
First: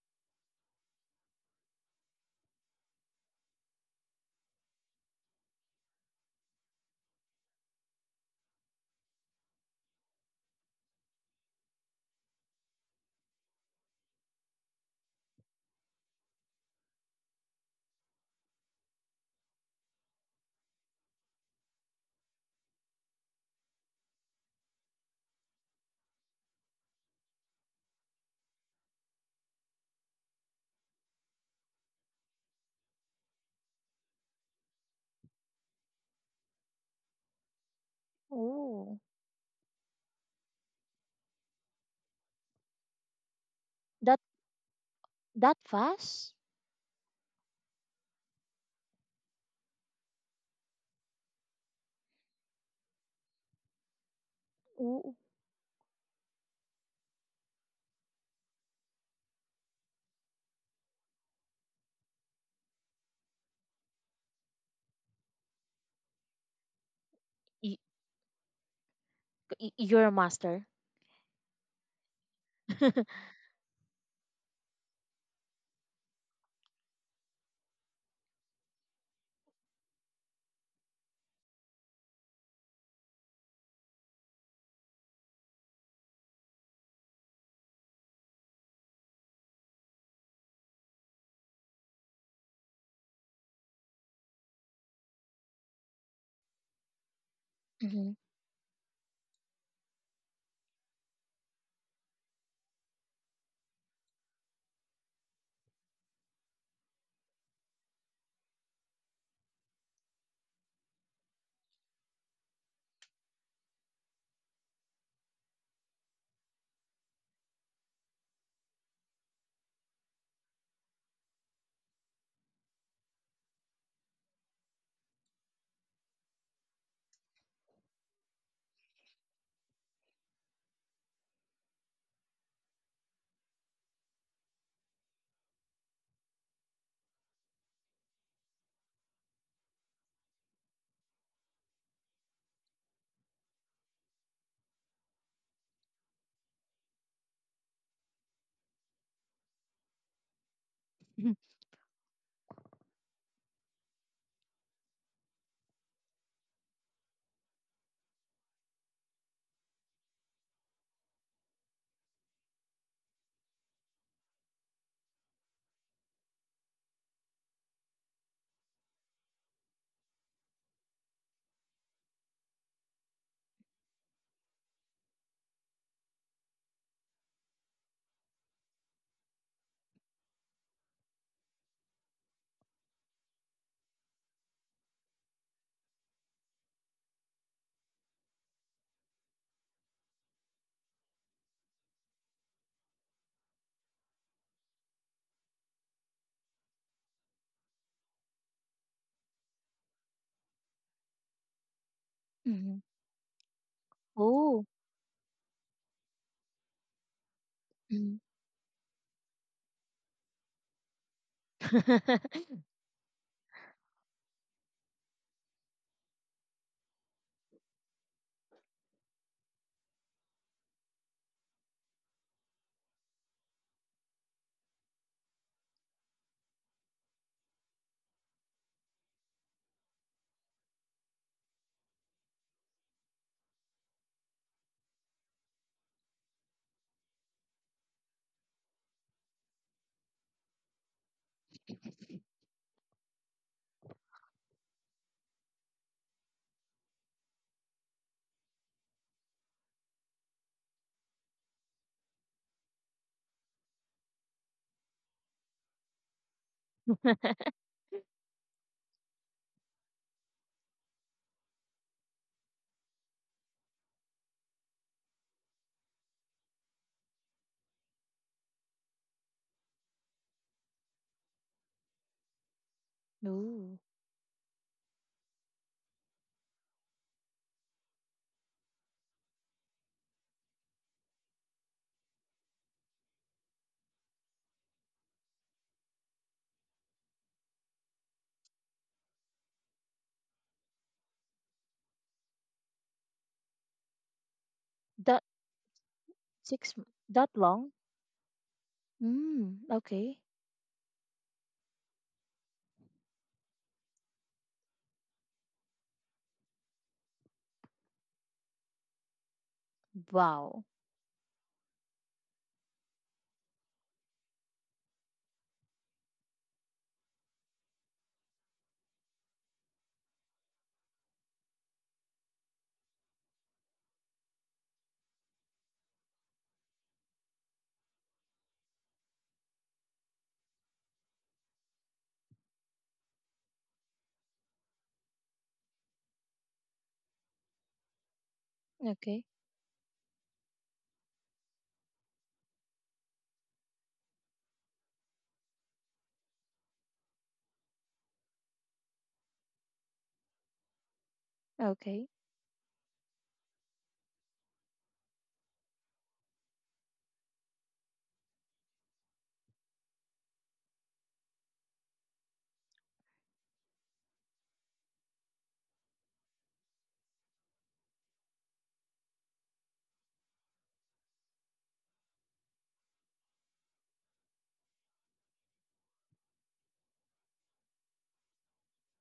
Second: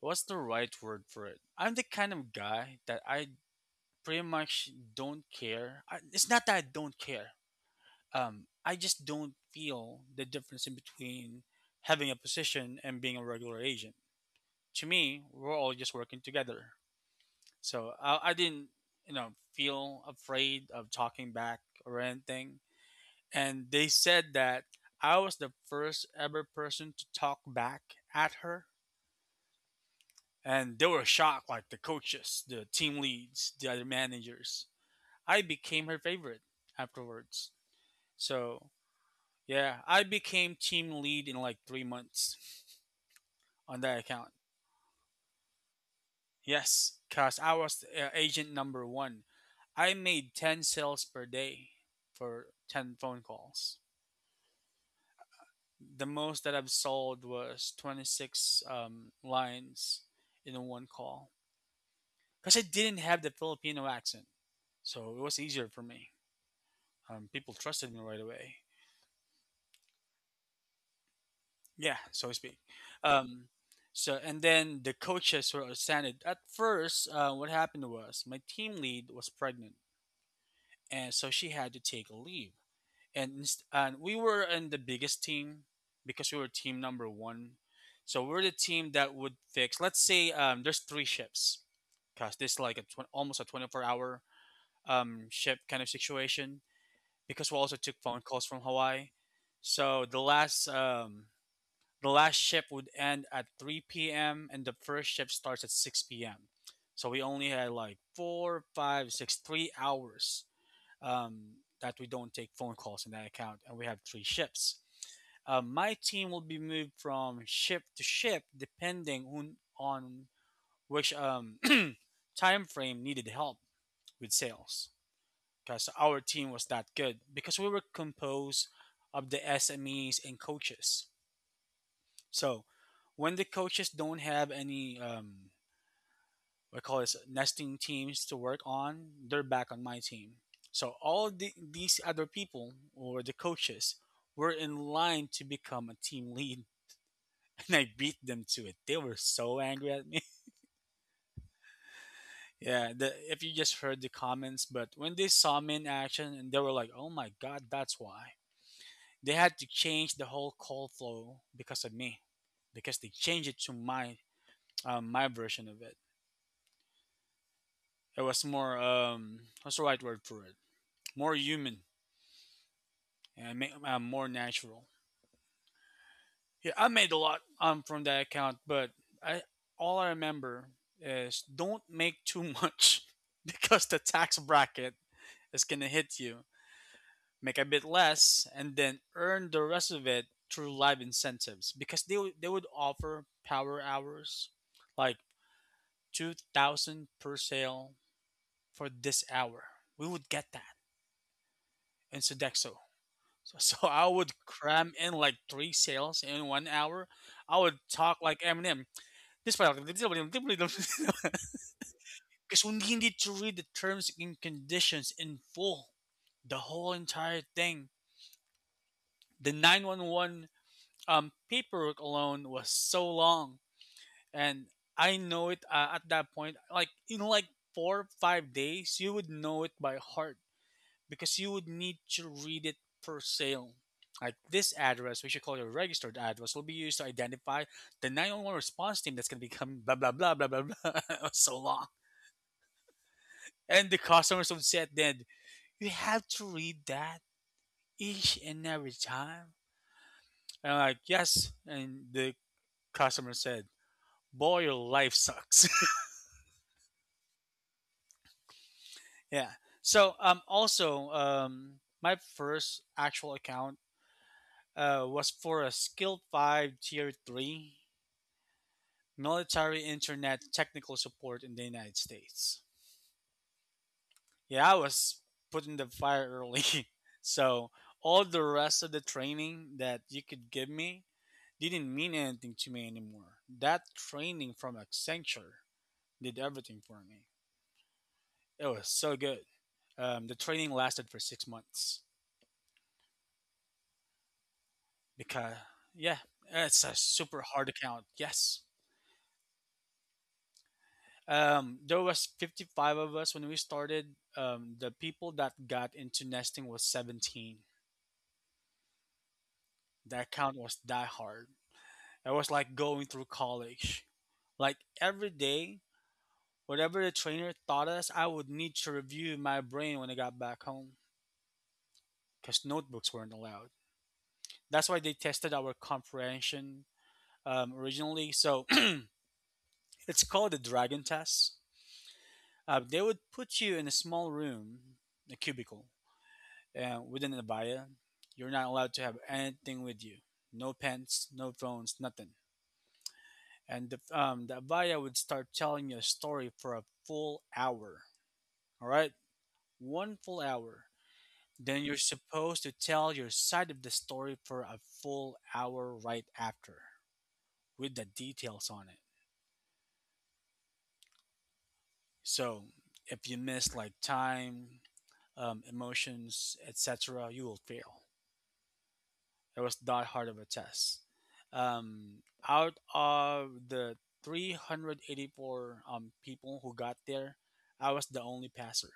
what's the right word for it, I'm the kind of guy that I pretty much don't care. I, it's not that I don't care. I just don't feel the difference in between having a position and being a regular agent. To me, we're all just working together. So I didn't, you know, feel afraid of talking back or anything. And they said that I was the first ever person to talk back at her. And they were shocked, like the coaches, the team leads, the other managers. I became her favorite afterwards. So
Oh,
yeah, I became team lead in like 3 months on that
that
account.
that fast?
Yes, cause I was agent number one. I made ten sales per day for ten phone calls.
Oh,
The most that I've sold was 26 lines in one call. Cause I didn't have the Filipino accent, so it was easier for me. People
y-
trusted me right away.
you're a master.
Yeah, so to speak. Um, so and then the coaches were ascended. At first, what happened was my team lead was pregnant, and so she had to take a leave. And we were in the biggest team because we were team number one. So we're the team that would fix. Let's say there's three shifts, because this is like a almost a 24 hour shift kind of situation. Because we also took
Mhm.
phone calls from Hawaii. So the last shift would end at 3 p.m. and the first shift starts at 6 p.m. So we only had like four, five, six, 3 hours, um, that we don't take phone calls in that account, and we have three shifts. My team will be moved from shift to shift depending on which time frame needed help with sales, because our team was that good because we were composed of the SMEs and coaches. So when the coaches don't have any, what I call this, nesting teams to work on, they're back on my team. So all these other people or the coaches were in line to become a team lead, and I beat them to it. They were so angry at me. Yeah, if you just heard the comments, but when they saw me in action, and they were like, "Oh my God, that's why." They had to change the whole call flow because of me, because they changed it to my version of it. It was more what's the right word for it? More human and more natural. Yeah, I made a lot from that account, but I all I remember is don't make too much because the tax bracket is gonna hit you. Make a bit less and then earn the rest of it through live incentives, because they would offer power hours like 2,000 per sale for this hour. We would get that in Sodexo.
Mhm.
So, so I would
Oh.
cram in like three sales in one hour. I would talk
Mhm.
like Eminem. This part, because we needed to read the terms and conditions in full, the whole entire thing. The 911 paperwork alone was so long, and I know it at that point. Like in like 4 or 5 days, you would know it by heart, because you would need to read it per sale. Like this address, which you call your registered address, will be used to identify the 911 response team that's going to be coming, blah, blah, blah, blah, blah, blah. So long. And the customers would say then, you have to read that each and every time. And I'm like, yes. And the customer said, boy, your life sucks. Yeah. So also, my first actual account was for a skill 5 tier 3 military internet technical support in the United States.
Ooh.
Yeah, I was put in the fire early. So all the rest of the training that you could give me didn't mean anything to me anymore. That training from Accenture did everything for me. It was so good. The training lasted for 6 months
That
because, yeah,
six m-
it's a
that
super hard
long?
account. Yes.
Mm, okay.
There was 55 of us when we started. The people that got into nesting was 17. That account
Wow.
was die hard. It was like going through college. Like every day, whatever the trainer taught us, I would need to review in my brain when I got back home because notebooks weren't allowed. That's why they tested our comprehension, originally. So it's called the dragon test. They would put you in a small room, a cubicle, within an abaya. You're not allowed to have
Okay.
anything with you. No pens, no phones, nothing. And the Avaya would start telling you a story for a full hour. All right, one full hour. Then you're
Okay.
supposed to tell your side of the story for a full hour right after, with the details on it. So if you miss like time, emotions, etc., you will fail. It was that hard of a test. Um, Out of the 384 people who got there, I was the only passer.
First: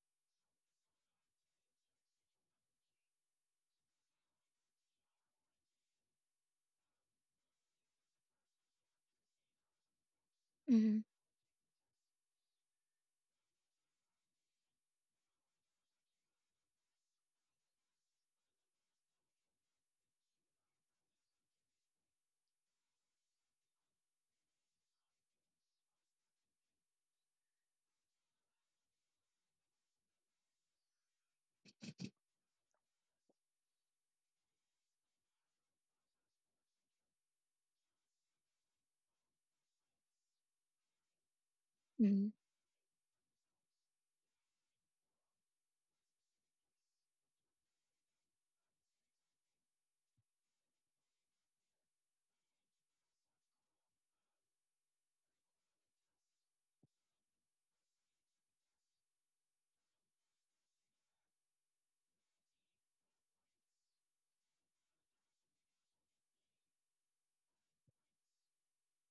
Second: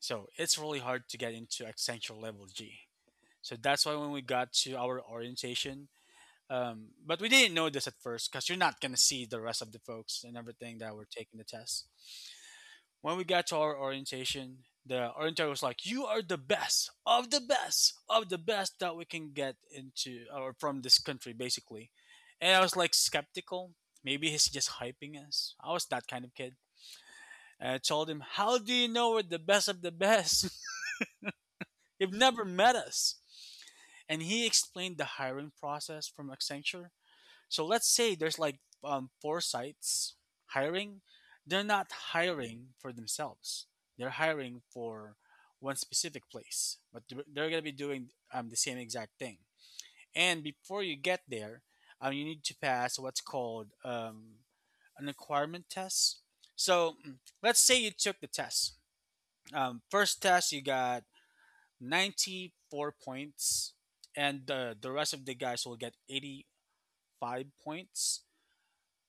So it's really hard to get into Accenture level G. So that's why when we got to our orientation, but we didn't know this at first because you're not gonna see the rest of the folks and everything that
Mhm.
were taking the test. When we got to our orientation, the orienter was like, "You are the best of the best of the best that we can get into or from this country, basically." And I was like skeptical. Maybe he's just hyping us. I was that kind of kid. And I told him, "How do you know we're the best of the best?" They have never met us. And he explained the hiring process from Accenture. So let's say there's like four sites hiring. They're not
Mhm.
hiring for themselves. They're hiring for one specific place, but they're going to be doing the same exact thing. And before you get there, you need to pass what's called an acquirement test. So let's say you took the test. First test, you got 94 points, and the rest of the guys will get 85 points.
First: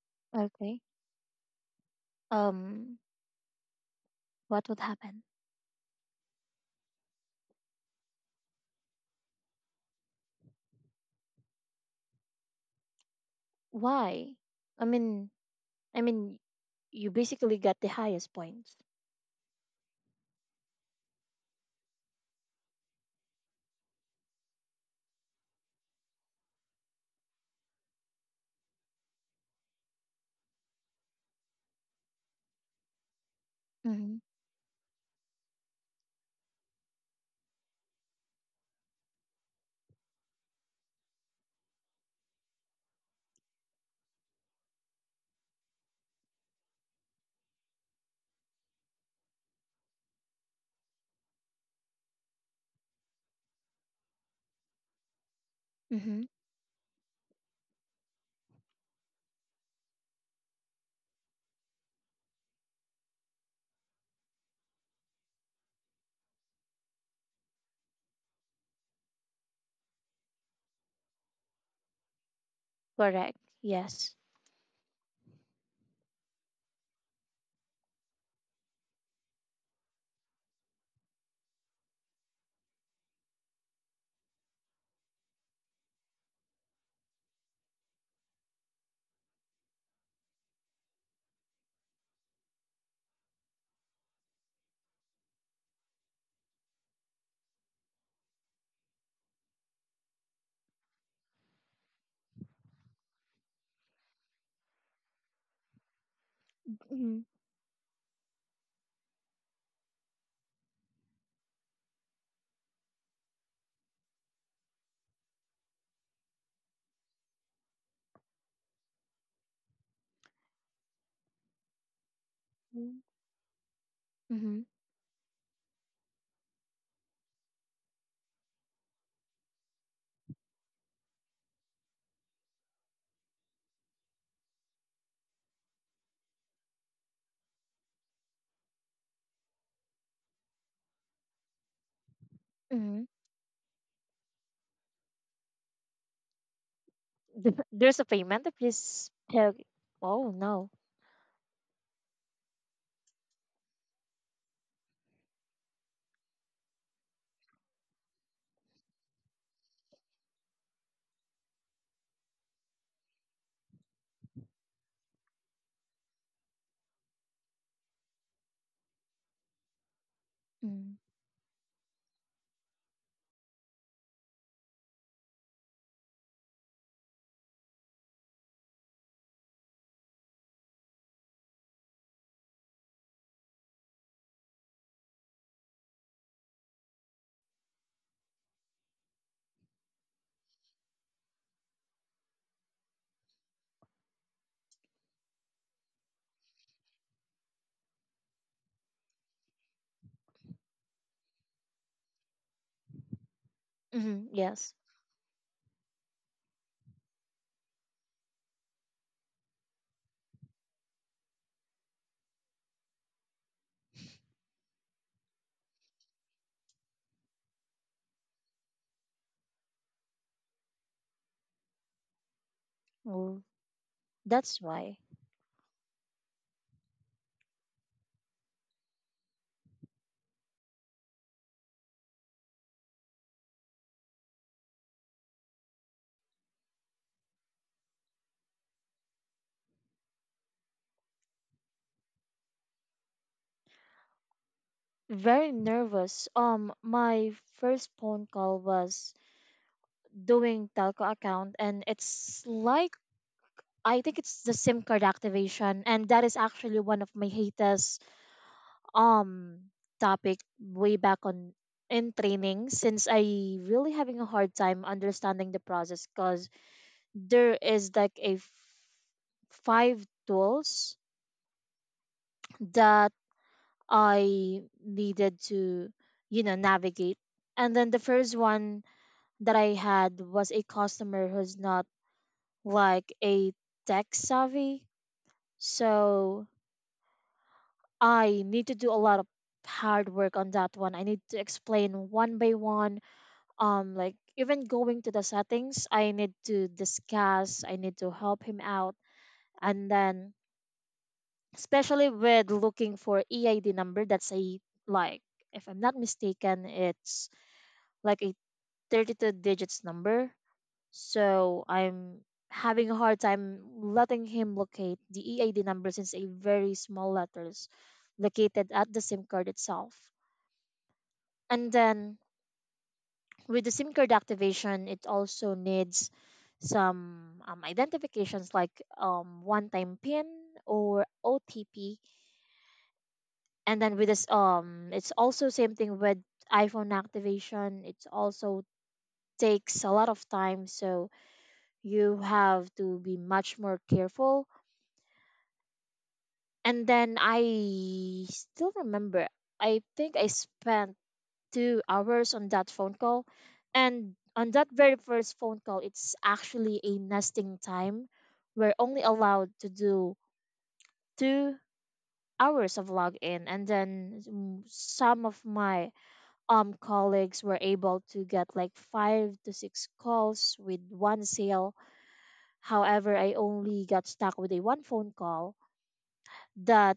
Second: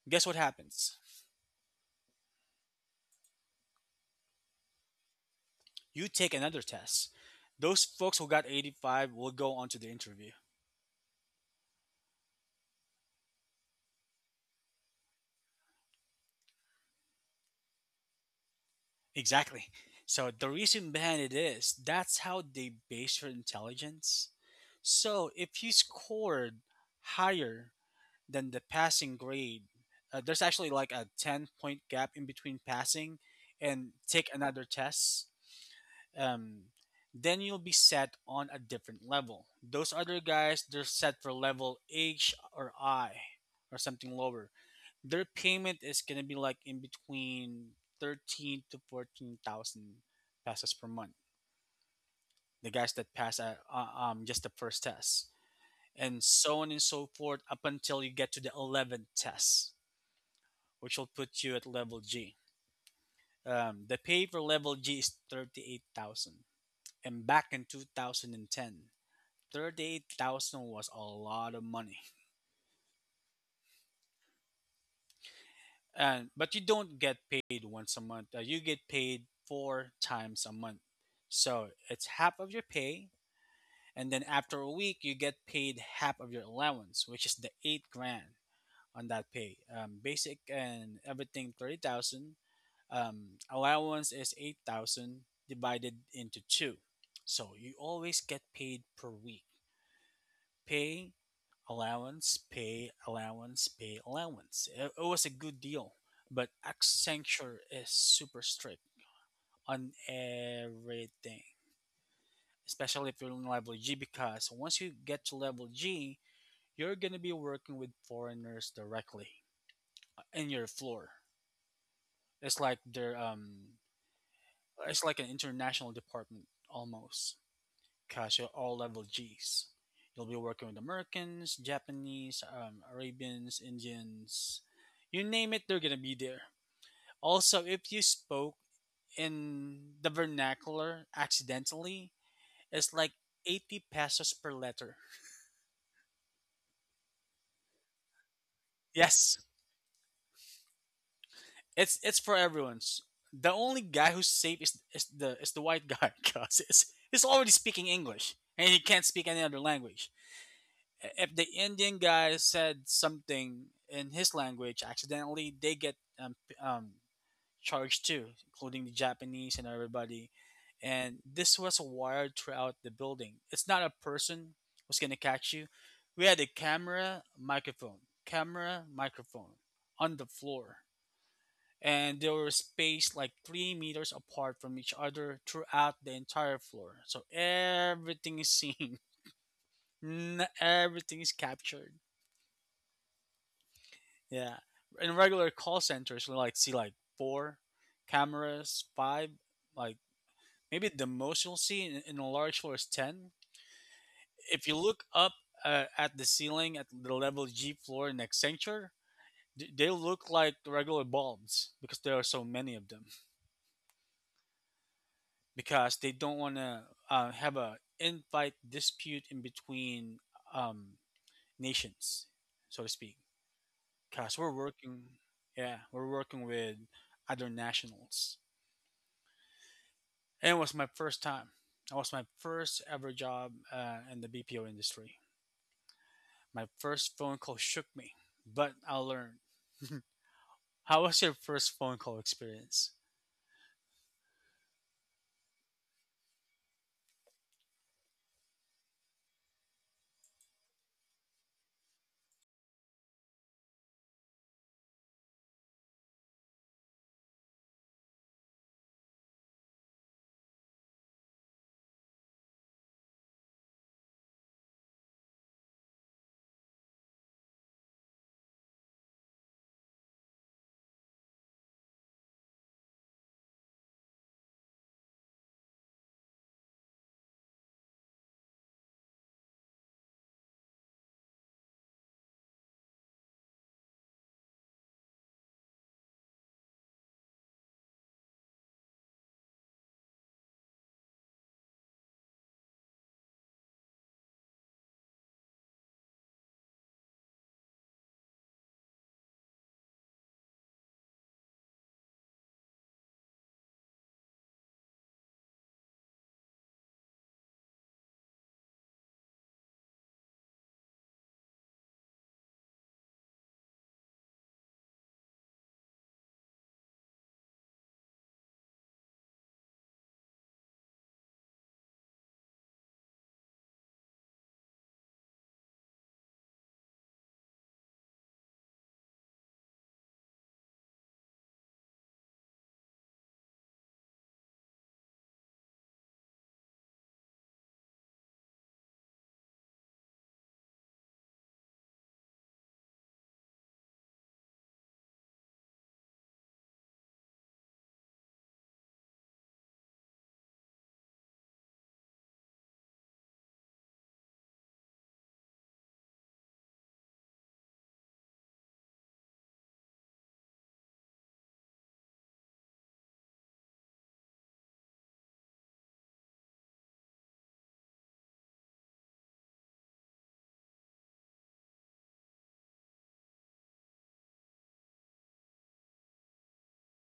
Guess what
Okay.
happens?
Um what would happen?
You take another test. Those folks who got 85 will go on to the interview.
Why? I mean, I mean you basically got the highest points.
Exactly. So the reason behind it is that's how they base your intelligence. So if you scored higher than the passing grade, there's actually like a 10 point gap in between passing and
Mhm.
take another test. um, then you'll be set on a different level. Those other guys, they're set for level H or I or something lower. Their payment is gonna be like in between thirteen to fourteen thousand pesos per month. The guys that pass just the first test, and
Mhm.
so on and so forth up until you get to the eleventh test, which will put you at level G. The pay for level G is 38,000, and back in 2010, 38,000 was a lot of money.
Correct. Yes.
And but you don't get paid once a month. You get paid four times a month. So it's half of your pay, and then after a week you get paid half of your allowance, which is the 8 grand on that pay. Basic and everything 30,000. Allowance is 8,000 divided into 2. So you always get paid per week. Pay allowance, pay allowance, pay allowance. It was a good deal, but Accenture is super strict on everything, especially if you're in level G, because once you get to level G, you're gonna be working with foreigners directly in your floor. It's like
Mhm.
they're
Mm-hmm.
it's like an international department almost, because you're all level Gs. You'll be working with Americans, Japanese, Arabians, Indians, you name it, they're gonna be there. Also, if you spoke in the vernacular accidentally, it's like
Mm.
80 pesos per letter.
There's a payment if you
Yes,
spell. Oh no.
it's for everyone's. The only guy who's safe is is the white guy because it's he's already speaking English and he can't speak any other language. If the Indian guy said something in his language accidentally, they get charged too, including the Japanese and everybody.
Mm.
And this was wired throughout the building. It's not a person who's gonna catch you. We had a camera, microphone on the floor, and they were spaced like 3 meters apart from each other throughout the entire floor. So everything is seen, everything is captured. Yeah. In regular call centers, we like see like four cameras, five, like maybe the most you'll see in a large floor is 10.
Mm-hmm.
If you
Yes.
look up at the ceiling at the level G floor in Accenture, they look like the regular bulbs because there are so many of them. Because they don't want to have a invite dispute in between um, nations, so to speak.
Oh,
Because we're
that's
working,
why.
yeah, we're working with other nationals. And it was my first time. It was my first ever job in the BPO industry. My first phone call shook me, but I learned. How was your first phone call experience?
Very nervous. My first phone call was doing telco account, and it's like I think it's the SIM card activation, and that is actually one of my hatest um topic way back on in training, since I really having a hard time understanding the process, because there is like a five tools that I needed to, navigate. And then the first one that I had was a customer who's not like a tech savvy. So I need to do a lot of hard work on that one. I need to explain one by one. Like even going to the settings, I need to discuss, I need to help him out. And then especially with looking for EID number, that's a like, if I'm not mistaken, it's like a 32 digits number. So I'm having a hard time letting him locate the EID number, since a very small letters located at the SIM card itself. And then with the SIM card activation, it also needs some identifications like one time pin or OTP. And then with this it's also same thing with iPhone activation. It also takes a lot of time, so you have to be much more careful. And then I still remember, I think I spent 2 hours on that phone call. And on that very first phone call, it's actually a nesting time. We're only allowed to do 2 hours of login. And then some of my colleagues were able to get like five to six calls with one sale. However, I only got stuck with a one phone call that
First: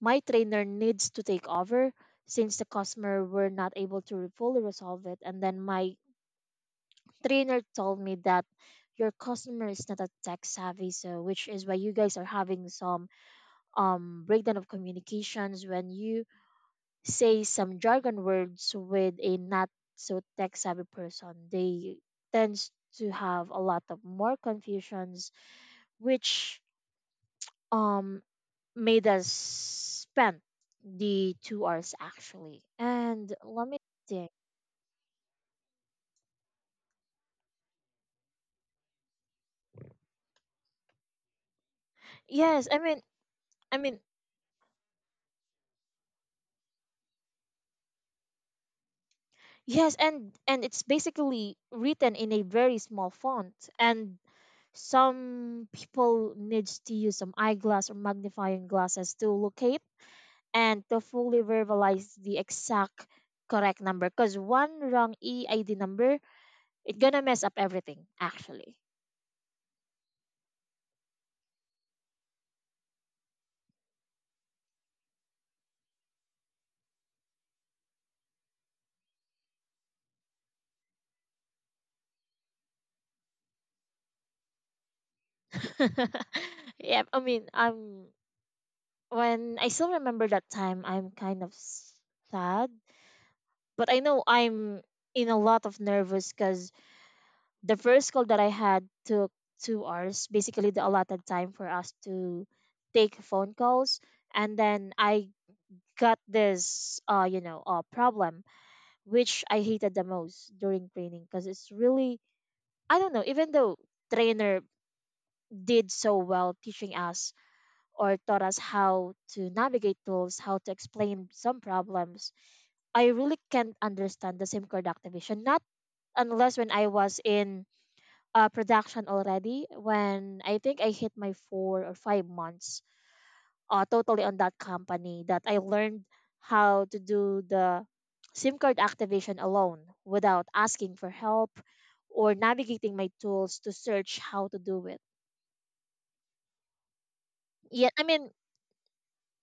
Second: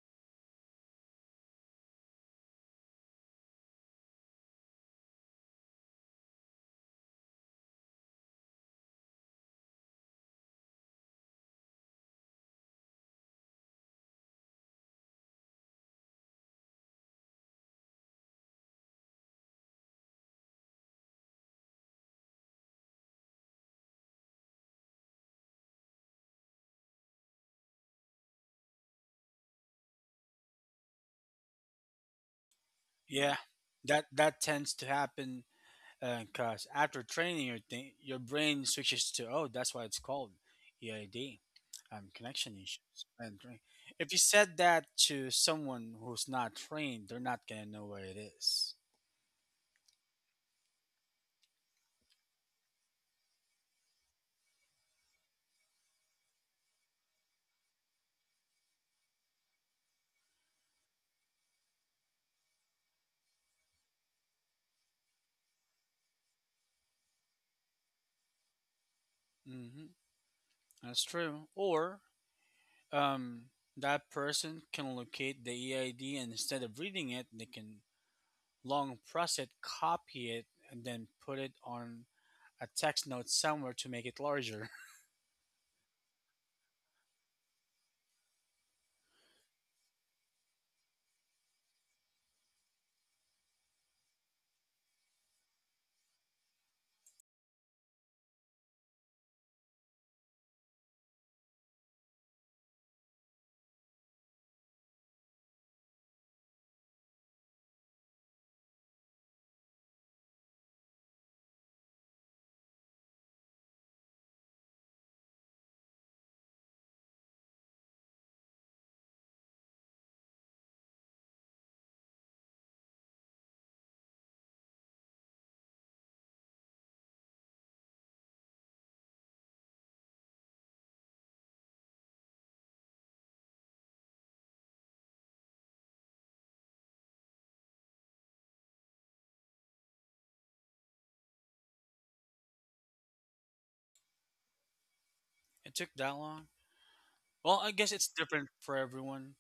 my trainer needs to take over, since the customer were not able to fully resolve it. And then my trainer told me that your customer is not a tech savvy, so which is why you guys are having some breakdown of communications when you say some jargon words with a not so tech savvy person. They tends to have a lot of more confusions, which um made us spend the 2 hours actually. And
Yeah,
let me
that
think.
that tends to happen because after training, your thing, your brain switches to, oh, that's why it's called EID, connection
Yes, I mean,
issues.
I mean,
If you said that to someone who's not trained, they're not gonna know what it is.
yes, and it's basically written in a very small font, and some people needs to use some eyeglass or magnifying glasses to locate and to fully verbalize the exact correct number because one wrong EID number it's gonna mess up everything actually.
Mm-hmm. That's true. Or um, that person can locate the EID and instead of reading it, they can long press it, copy it, and then put it on a text note somewhere to make it larger.
yeah I mean I'm when I still remember that time I'm kind of s- sad, but I know I'm in a lot of nervous because the first call that I had took 2 hours, basically the allotted time for us to take phone calls. And then I got this problem which I hated the most during training because it's really, I don't know, even though trainer did so well teaching us or taught us how to navigate tools, how to explain some problems, I really can't understand the SIM card activation. Not unless when I was in production already, when I think I hit my 4 or 5 months totally on that company that I learned how to do the SIM card activation alone without asking for help or navigating my tools to search how to do it.
It took that long. Well, I
Yeah,
guess
I
it's
mean,
different for everyone.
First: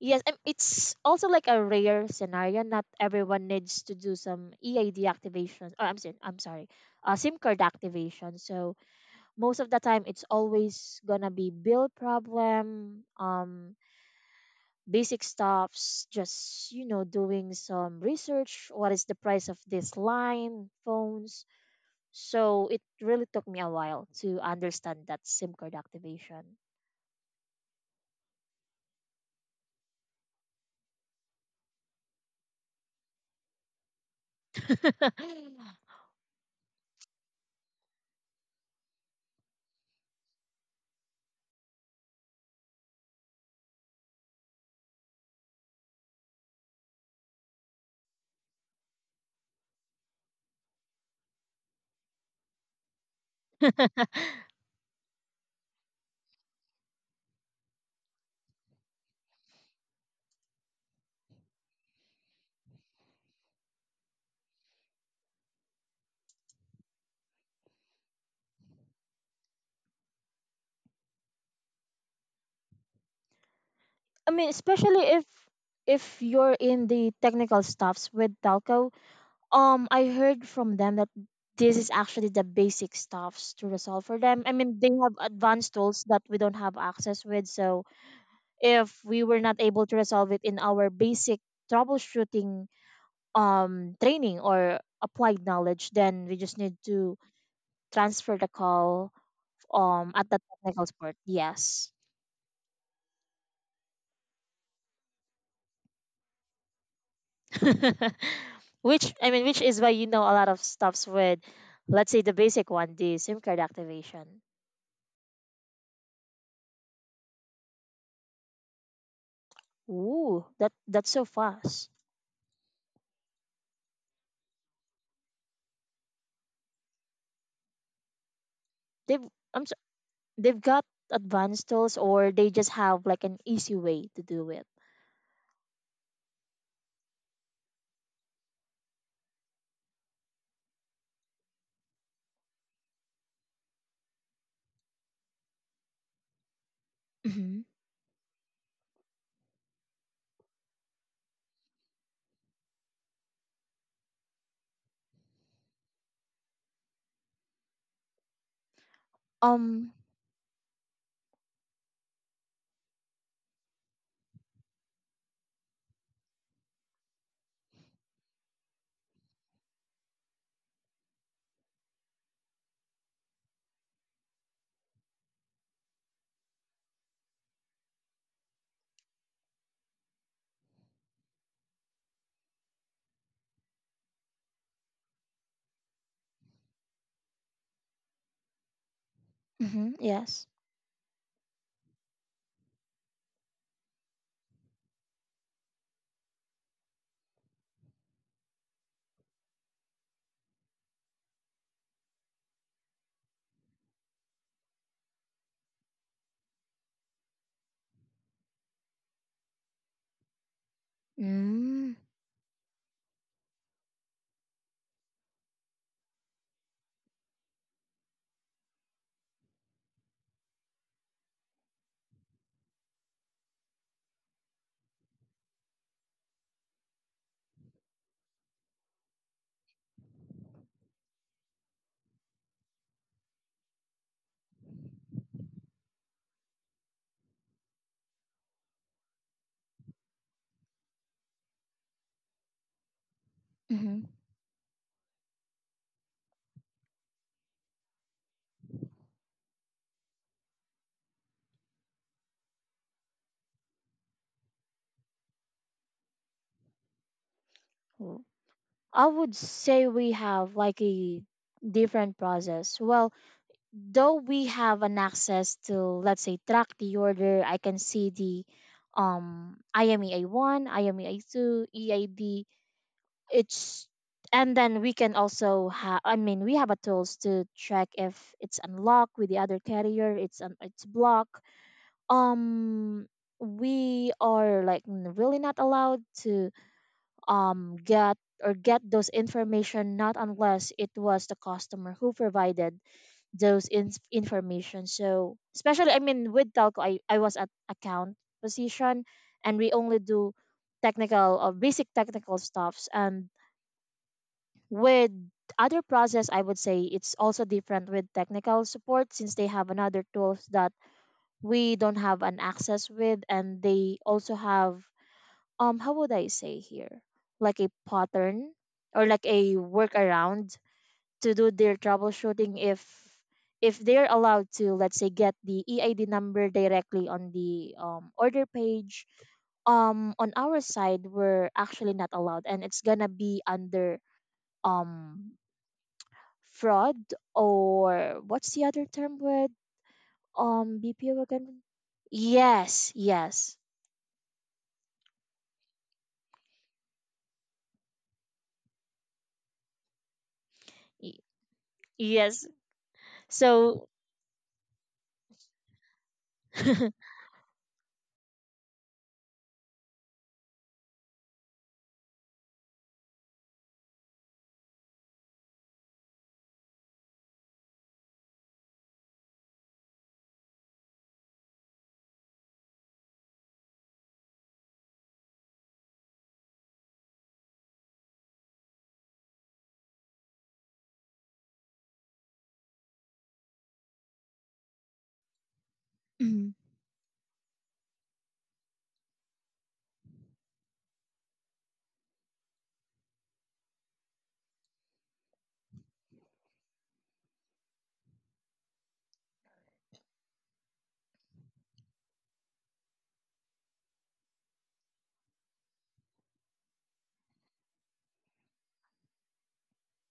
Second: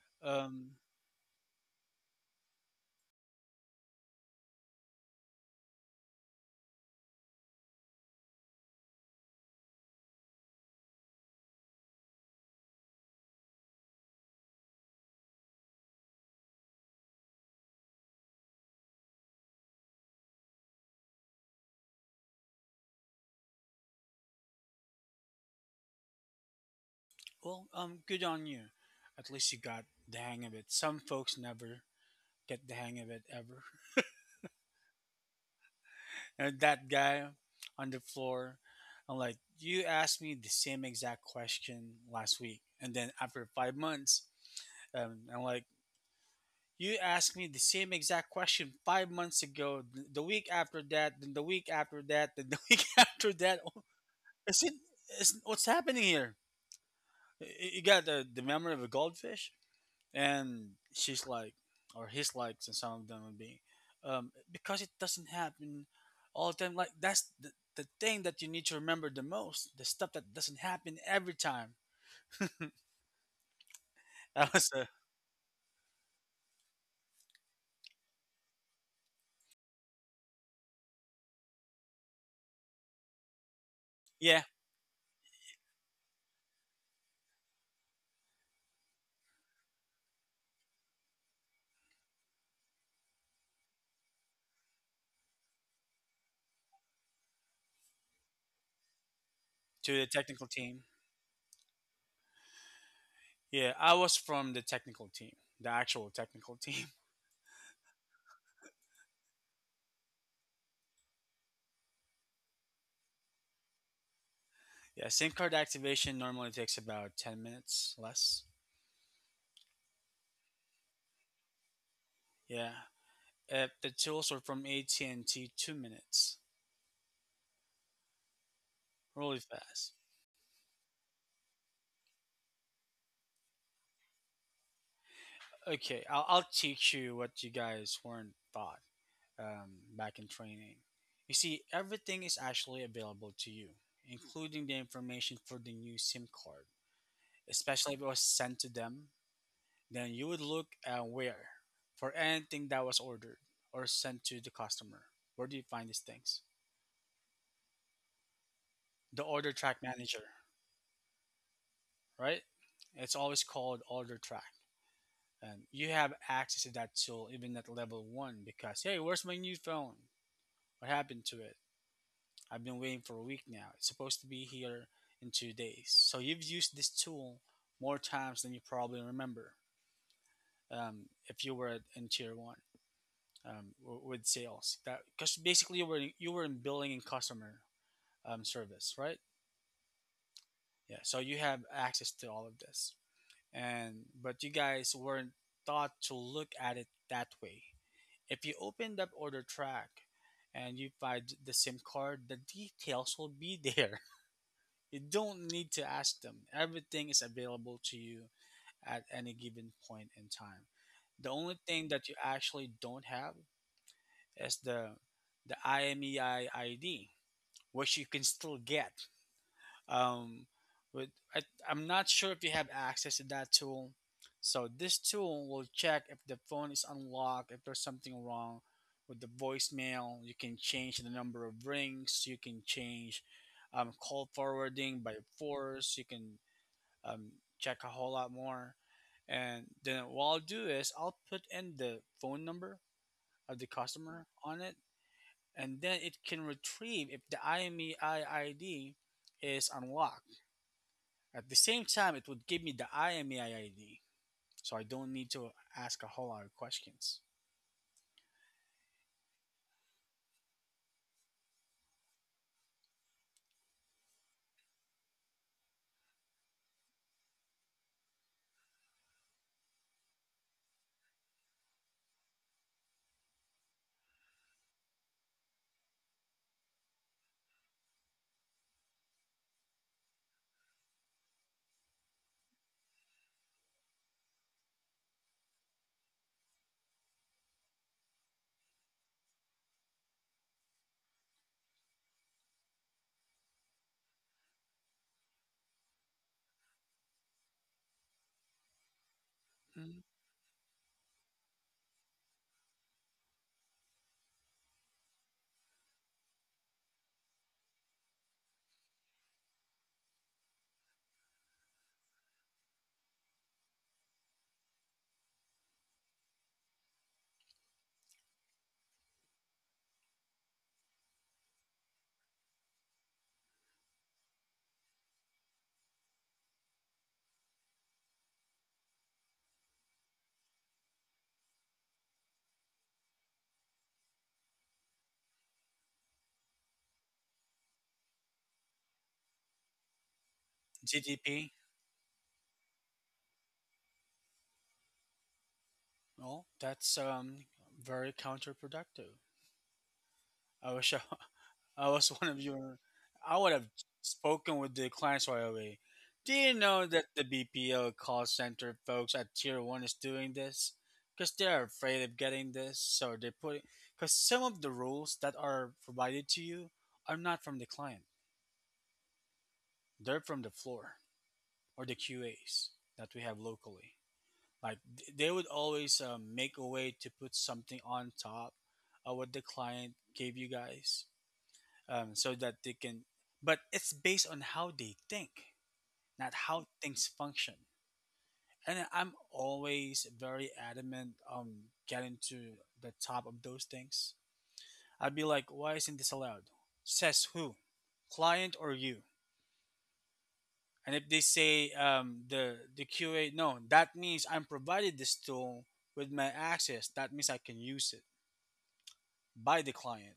yes,
Um,
it's also like a rare scenario. Not everyone needs to do some EID activation. Or I'm sorry, SIM card activation. So most of the time, it's always gonna be bill problem, basic stuffs, just, doing some research. What is the price of this line, phones? So it really took me a while to understand that SIM card activation.
Good on you. At least you got the hang of it. Some folks never get the hang of it ever. And that guy on the floor, I'm like, you asked me the same exact question last week, and then after 5 months. And I'm like, you asked me the same exact question 5 months ago, the week after that, then the week after that, then the week after that.
I
Is it? What's happening here? You got the memory of a goldfish, and she's like, or he's like, so some of them would be, because it doesn't happen all the time. Like that's the thing that you need to remember the most, the stuff that doesn't happen every time.
mean,
That was a
especially if you're in the technical stuffs with telco, I heard from them that this is actually the basic stuffs to resolve for
yeah
them. I mean, they have advanced tools that we don't have access with, so if we were not able to resolve it in our basic troubleshooting, training or applied knowledge, then we just need to transfer the call,
to the
at the
technical team.
technical support. Yes.
Yeah, I was from the technical team, the actual technical team.
Which I mean, which is why you know a lot of stuffs with, let's say the basic one, the SIM card activation.
Yeah, SIM card activation normally takes about 10 minutes less.
Ooh, that's so fast.
Yeah, if the tools are from AT&T, 2 minutes.
They've
Really
I'm so,
fast.
they've got advanced tools, or they just have like an easy way to do it.
Okay, I'll teach you what you guys weren't taught back in training. You see, everything is actually available to you, including the information for the new SIM card,
Hmm.
especially if it was sent to them. Then you would look and where for anything that was ordered or sent to the customer. Where do you find these things? The order track
Um.
manager, right? It's always called order track. And you have access to that tool even at level one because, hey, where's my new phone? What happened to it? I've been waiting for a week now. It's supposed to be here in 2 days. So you've used this tool more times than you probably remember, if you were in tier one. With sales that, because basically you were in billing and customer service, right?
Mhm, yes.
Yeah, so you have access to all of this, and but you guys weren't taught to look at it that way. If you opened up order track and you find the SIM card, the details will be there. You don't need to ask them. Everything is available to you at any given point in time. The only thing
Mm,
that you actually don't have is the IMEI ID, which you can still get. Um, but I, I'm not sure if you have access to that tool. So this tool will check if the phone is unlocked, if there's something wrong with the voicemail. You can change the number of rings. You can change call forwarding by force. You can um, check a whole lot more. And then what I'll do is I'll put in the phone number of the
mhm.
customer on it, and then it can retrieve if the IMEI ID is unlocked. At the same time, it would give me the IMEI ID, so I don't need to ask a whole lot of questions.
I would say we have like a different process. Well, though we have an access to, let's say, track the order, I can see the IMEA one, IMEA two, EID. It's and then we can also have, I mean, we have a tools to track if it's unlocked with the other carrier, it's blocked. Um we are like really not allowed to get or get those information, not unless it was the customer who provided those information. So especially, I mean, with telco, I was at account position and we
Mm.
only do technical or basic technical stuffs. And with other process, I would say it's also different with technical support since they have another tools that we don't have an access with, and they also have, how would I say here? Like a pattern or like a workaround to do their troubleshooting, if they're allowed to, let's say, get the EID number directly on the order page. On our side we're actually not allowed and it's gonna be under, um fraud, or what's the other term with, BPO
GDP,
again? Yes, yes.
well, that's very counterproductive. I wish
y-
I was one of
Yes.
you. I would have
So.
spoken with the clients right away. Do you know that the BPO call center folks at Tier One is doing this? Because they're afraid of getting this, so they put. It. Because some of the rules that are provided to you are not from the client; they're from the floor or the QAs that we have locally. Like they would always make a way to put something on top of what the client gave you guys, so that they can, but it's based on how they think, not
Mhm.
how things function. And I'm always very adamant on getting to the top of those things. I'd be like, why isn't this allowed? Says who? Client or you? And if they say, the QA, no, that means I'm provided this tool with my access, that means I can use it by the client.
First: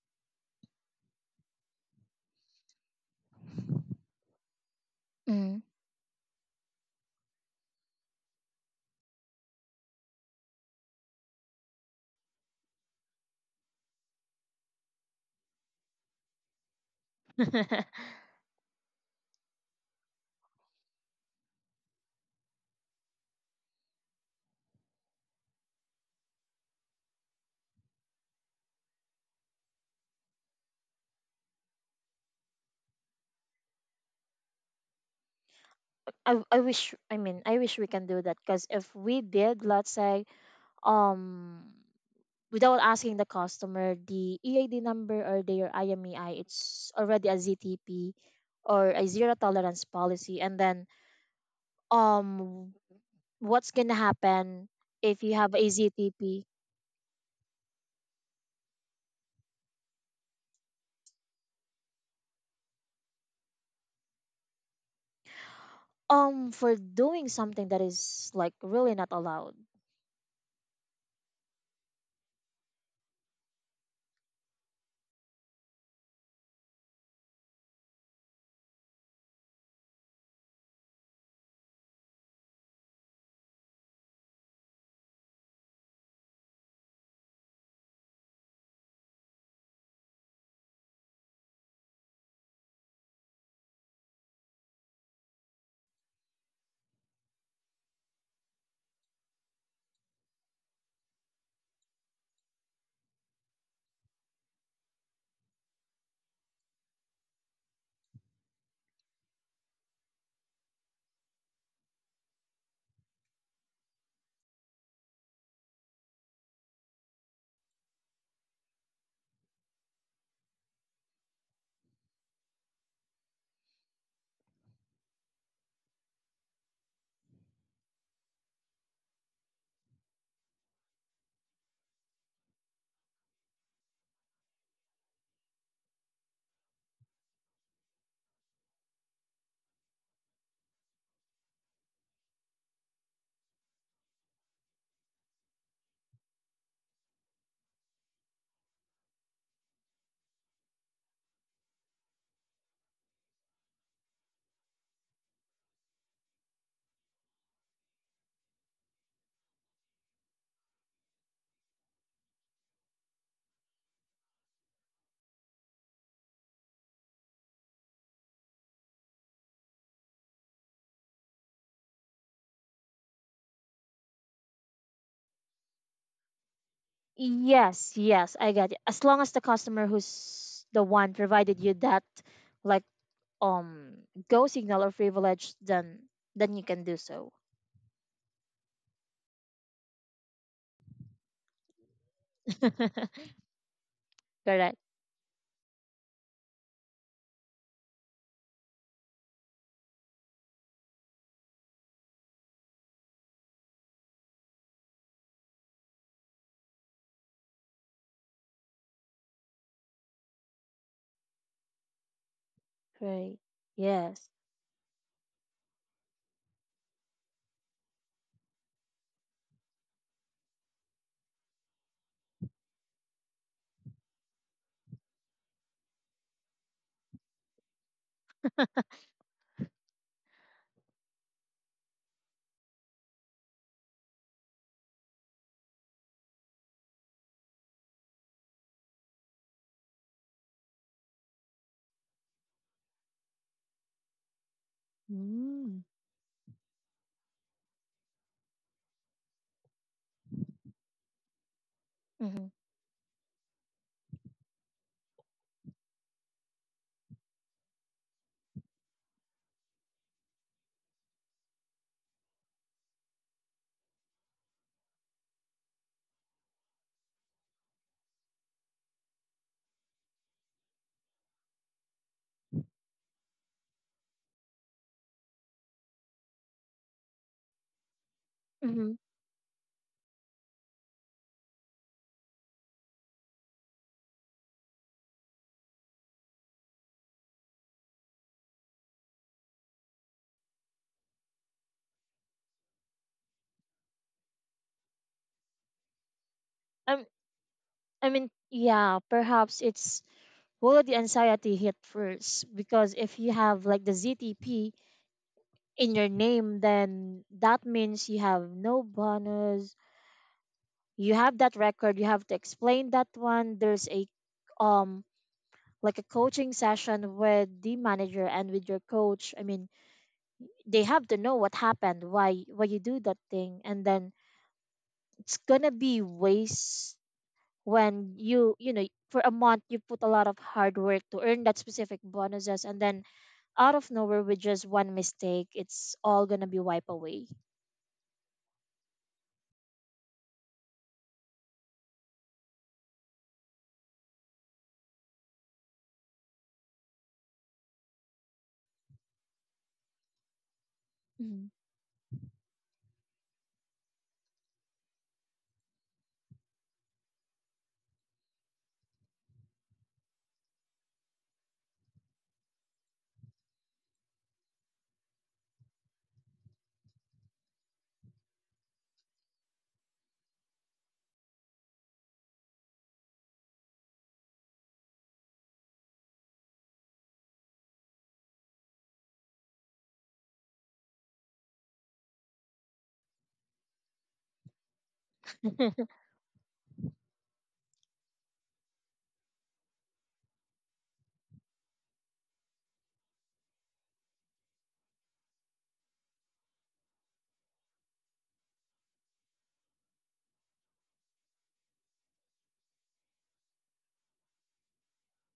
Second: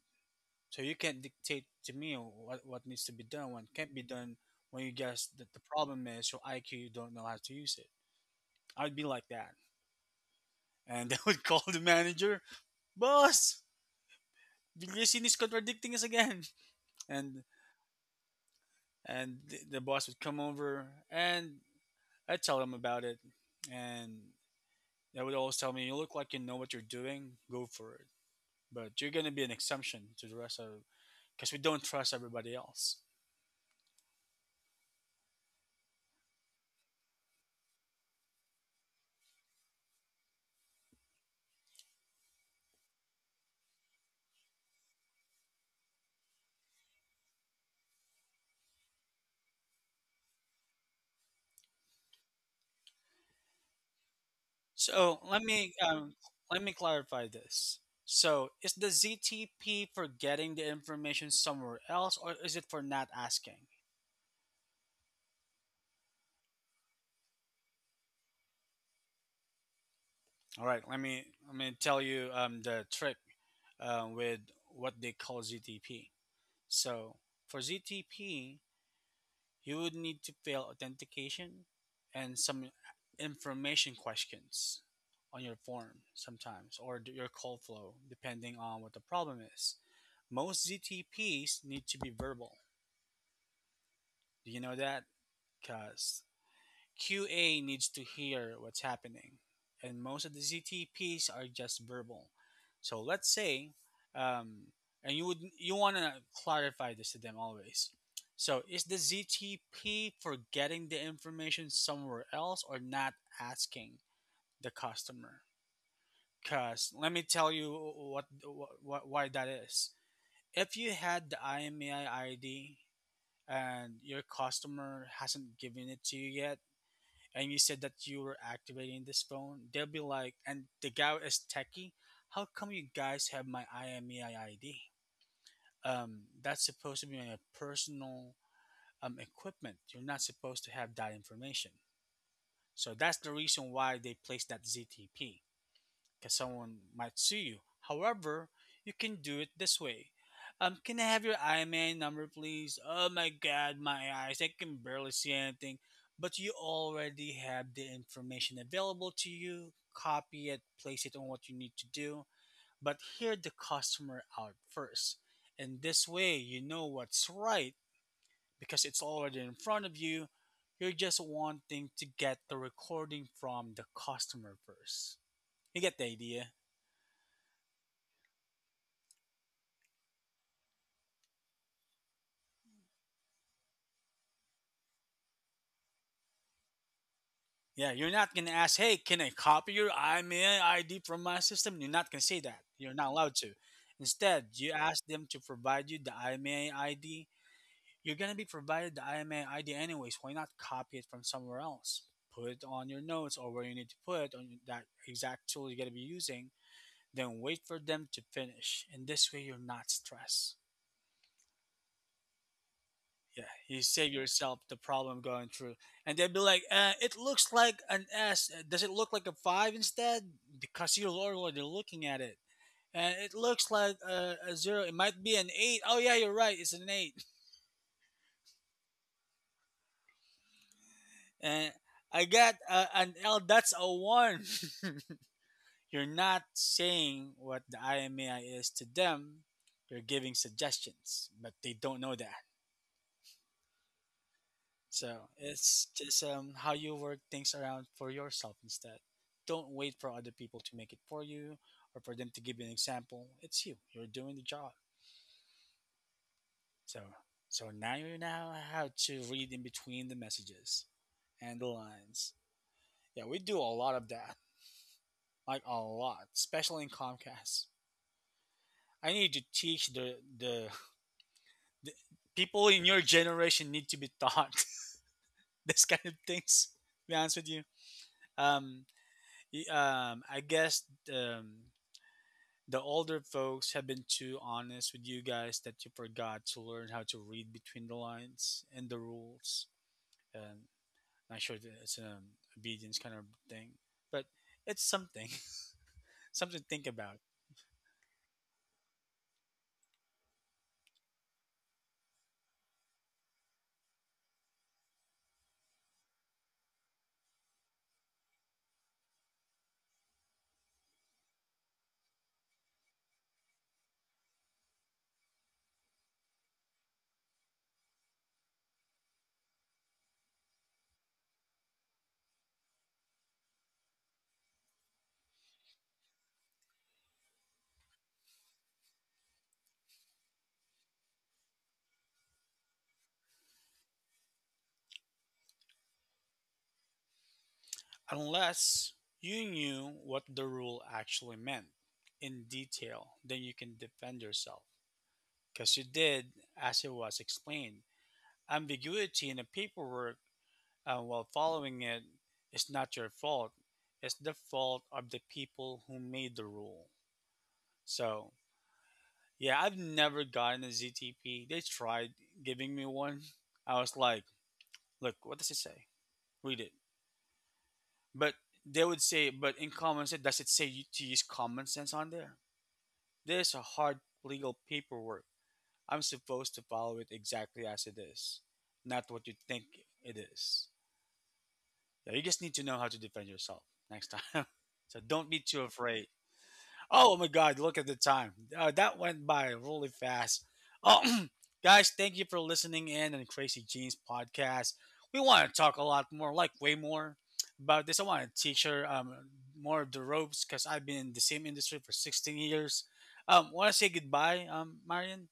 So you can't dictate to me what needs to be done, what can't be done, when you guess that
Mm.
the problem is your IQ, you don't know how to use it. I'd be like that. And they would call the manager, boss, Villasin is contradicting us again. And and the boss would come over and I'd tell them about it. And they would always tell me, you look like you know what you're doing, go for it. But you're going to be an exemption to the rest of because we don't trust everybody else.
I wish, I mean I wish we can do that, because if we did, let's say, um without asking the customer the EID number or their IMEI, it's already a ZTP or a zero tolerance policy. And then, um what's gonna happen
So
if you
let
have a
me,
ZTP,
let me clarify this. So is the ZTP for getting the information somewhere else, or is it for not asking?
for doing something that is like really not allowed.
All right, let me tell you, the trick with what they call ZTP. So for ZTP, you would need to fill authentication and some information questions on your form sometimes, or your call flow, depending on what the problem is. Most ZTPs need to be verbal. Do you know that? Because QA needs to hear what's happening, and most of the ZTPs are just verbal. So let's say, um, and you would, you want to clarify this to them always. So is the ZTP for getting the information somewhere else or not asking the customer? Because let me tell you what why that is. If you had the IMEI ID and your customer hasn't given it to you yet, and you said that you were activating this phone, they'll be like, and the guy is techie, how come you guys have my IMEI ID? That's supposed to be my personal equipment. You're not supposed to have that information. So that's the reason why they placed that ZTP, because someone might sue you. However, you can do it this way. Can I have your IMAN number, please? Oh my God, my eyes! I can barely see anything. But you already have the information available to you. Copy it, place it on what you need to do. But hear the customer out first. And this way, you know what's right because it's already in front of you. You're just wanting to get the recording from the customer first. You get the idea?
Yes, yes, I got it. As long as the customer who's the one provided you that, like, um go signal or privilege, then you can do so.
Yeah, you're not gonna ask, "Hey, can I copy your IMEI ID from my system?" You're not gonna say that. You're not allowed to. Instead, you
Correct.
ask them to provide you the IMEI ID. You're gonna be provided the IMEI ID anyways. Why not copy it from somewhere else? Put it on your notes or where you need to put it on that exact tool you're gonna be using. Then wait for them to finish, and this way you're not stressed.
Right.
Yeah, you save
Yes.
yourself the problem going through, and they'd be like, "It looks like an S. Does it look like a five instead? Because you're already looking at it, and it looks like a zero. It might be an eight. Oh yeah, you're right. It's an eight." And I got an L. That's a one. You're not saying what the IMAI is to them. You're giving suggestions, but they don't know that. So
Mm.
it's just how you work things around for yourself instead. Don't wait for other people to make it for you or for them to
Mm-hmm.
give you an example. It's you. You're doing the job. So so now you know how to read in between the messages and the lines. Yeah, we do a lot of that. Like a lot, especially in Comcast. I need to teach the people in your generation need to be taught this kind of things. To be honest with you. Um,
Mm-hmm.
I guess, um, the older folks have been too honest with you guys that you forgot to learn how to read between the lines and the rules. Um, Not sure that it's an obedience kind of thing, but it's something, something to think
I,
about.
I mean, yeah, perhaps it's, will the anxiety hit first, because if you have like the ZTP in your name, then that means you have no bonus. You have that record. You have to explain that one. There's a, um like a coaching session with the manager and with your coach. I mean, they have to know what happened, why you do that thing. And then it's gonna be waste when you know, for a month you put a lot of hard work to earn that specific bonuses, and then out of nowhere with just one mistake, it's all gonna be wiped away.
Unless you knew what the rule actually meant in detail, then you can defend yourself. Because you did as it was explained. Ambiguity in the paperwork, while
Mhm.
following it, is not your fault, it's the fault of the people who made the rule. So, yeah, I've never gotten a ZTP. They tried giving me one. I was like, look, what does it say? Read it. But they would say, but in common sense, does it say you to use common sense on there? There's a hard legal paperwork. I'm supposed to follow it exactly as it is, not what you think it is. Yeah, you just need to know how to defend yourself next time. So don't be too afraid. Oh my God, look at the time. That went by really fast. Oh, guys, thank you for listening in on Crazy Jeans podcast. We want to talk a lot more, like way more about this. I want to teach her, more of the ropes because I've been in the same industry for 16 years. Want to say goodbye, Marion?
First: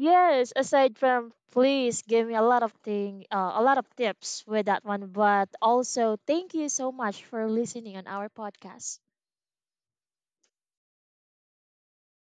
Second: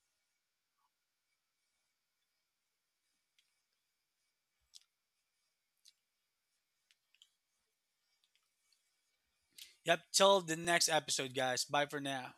Yes, aside from, please give me a lot of thing a lot of tips with that one, but also thank you so much for listening on our podcast.
Yep, till the next episode, guys. Bye for now.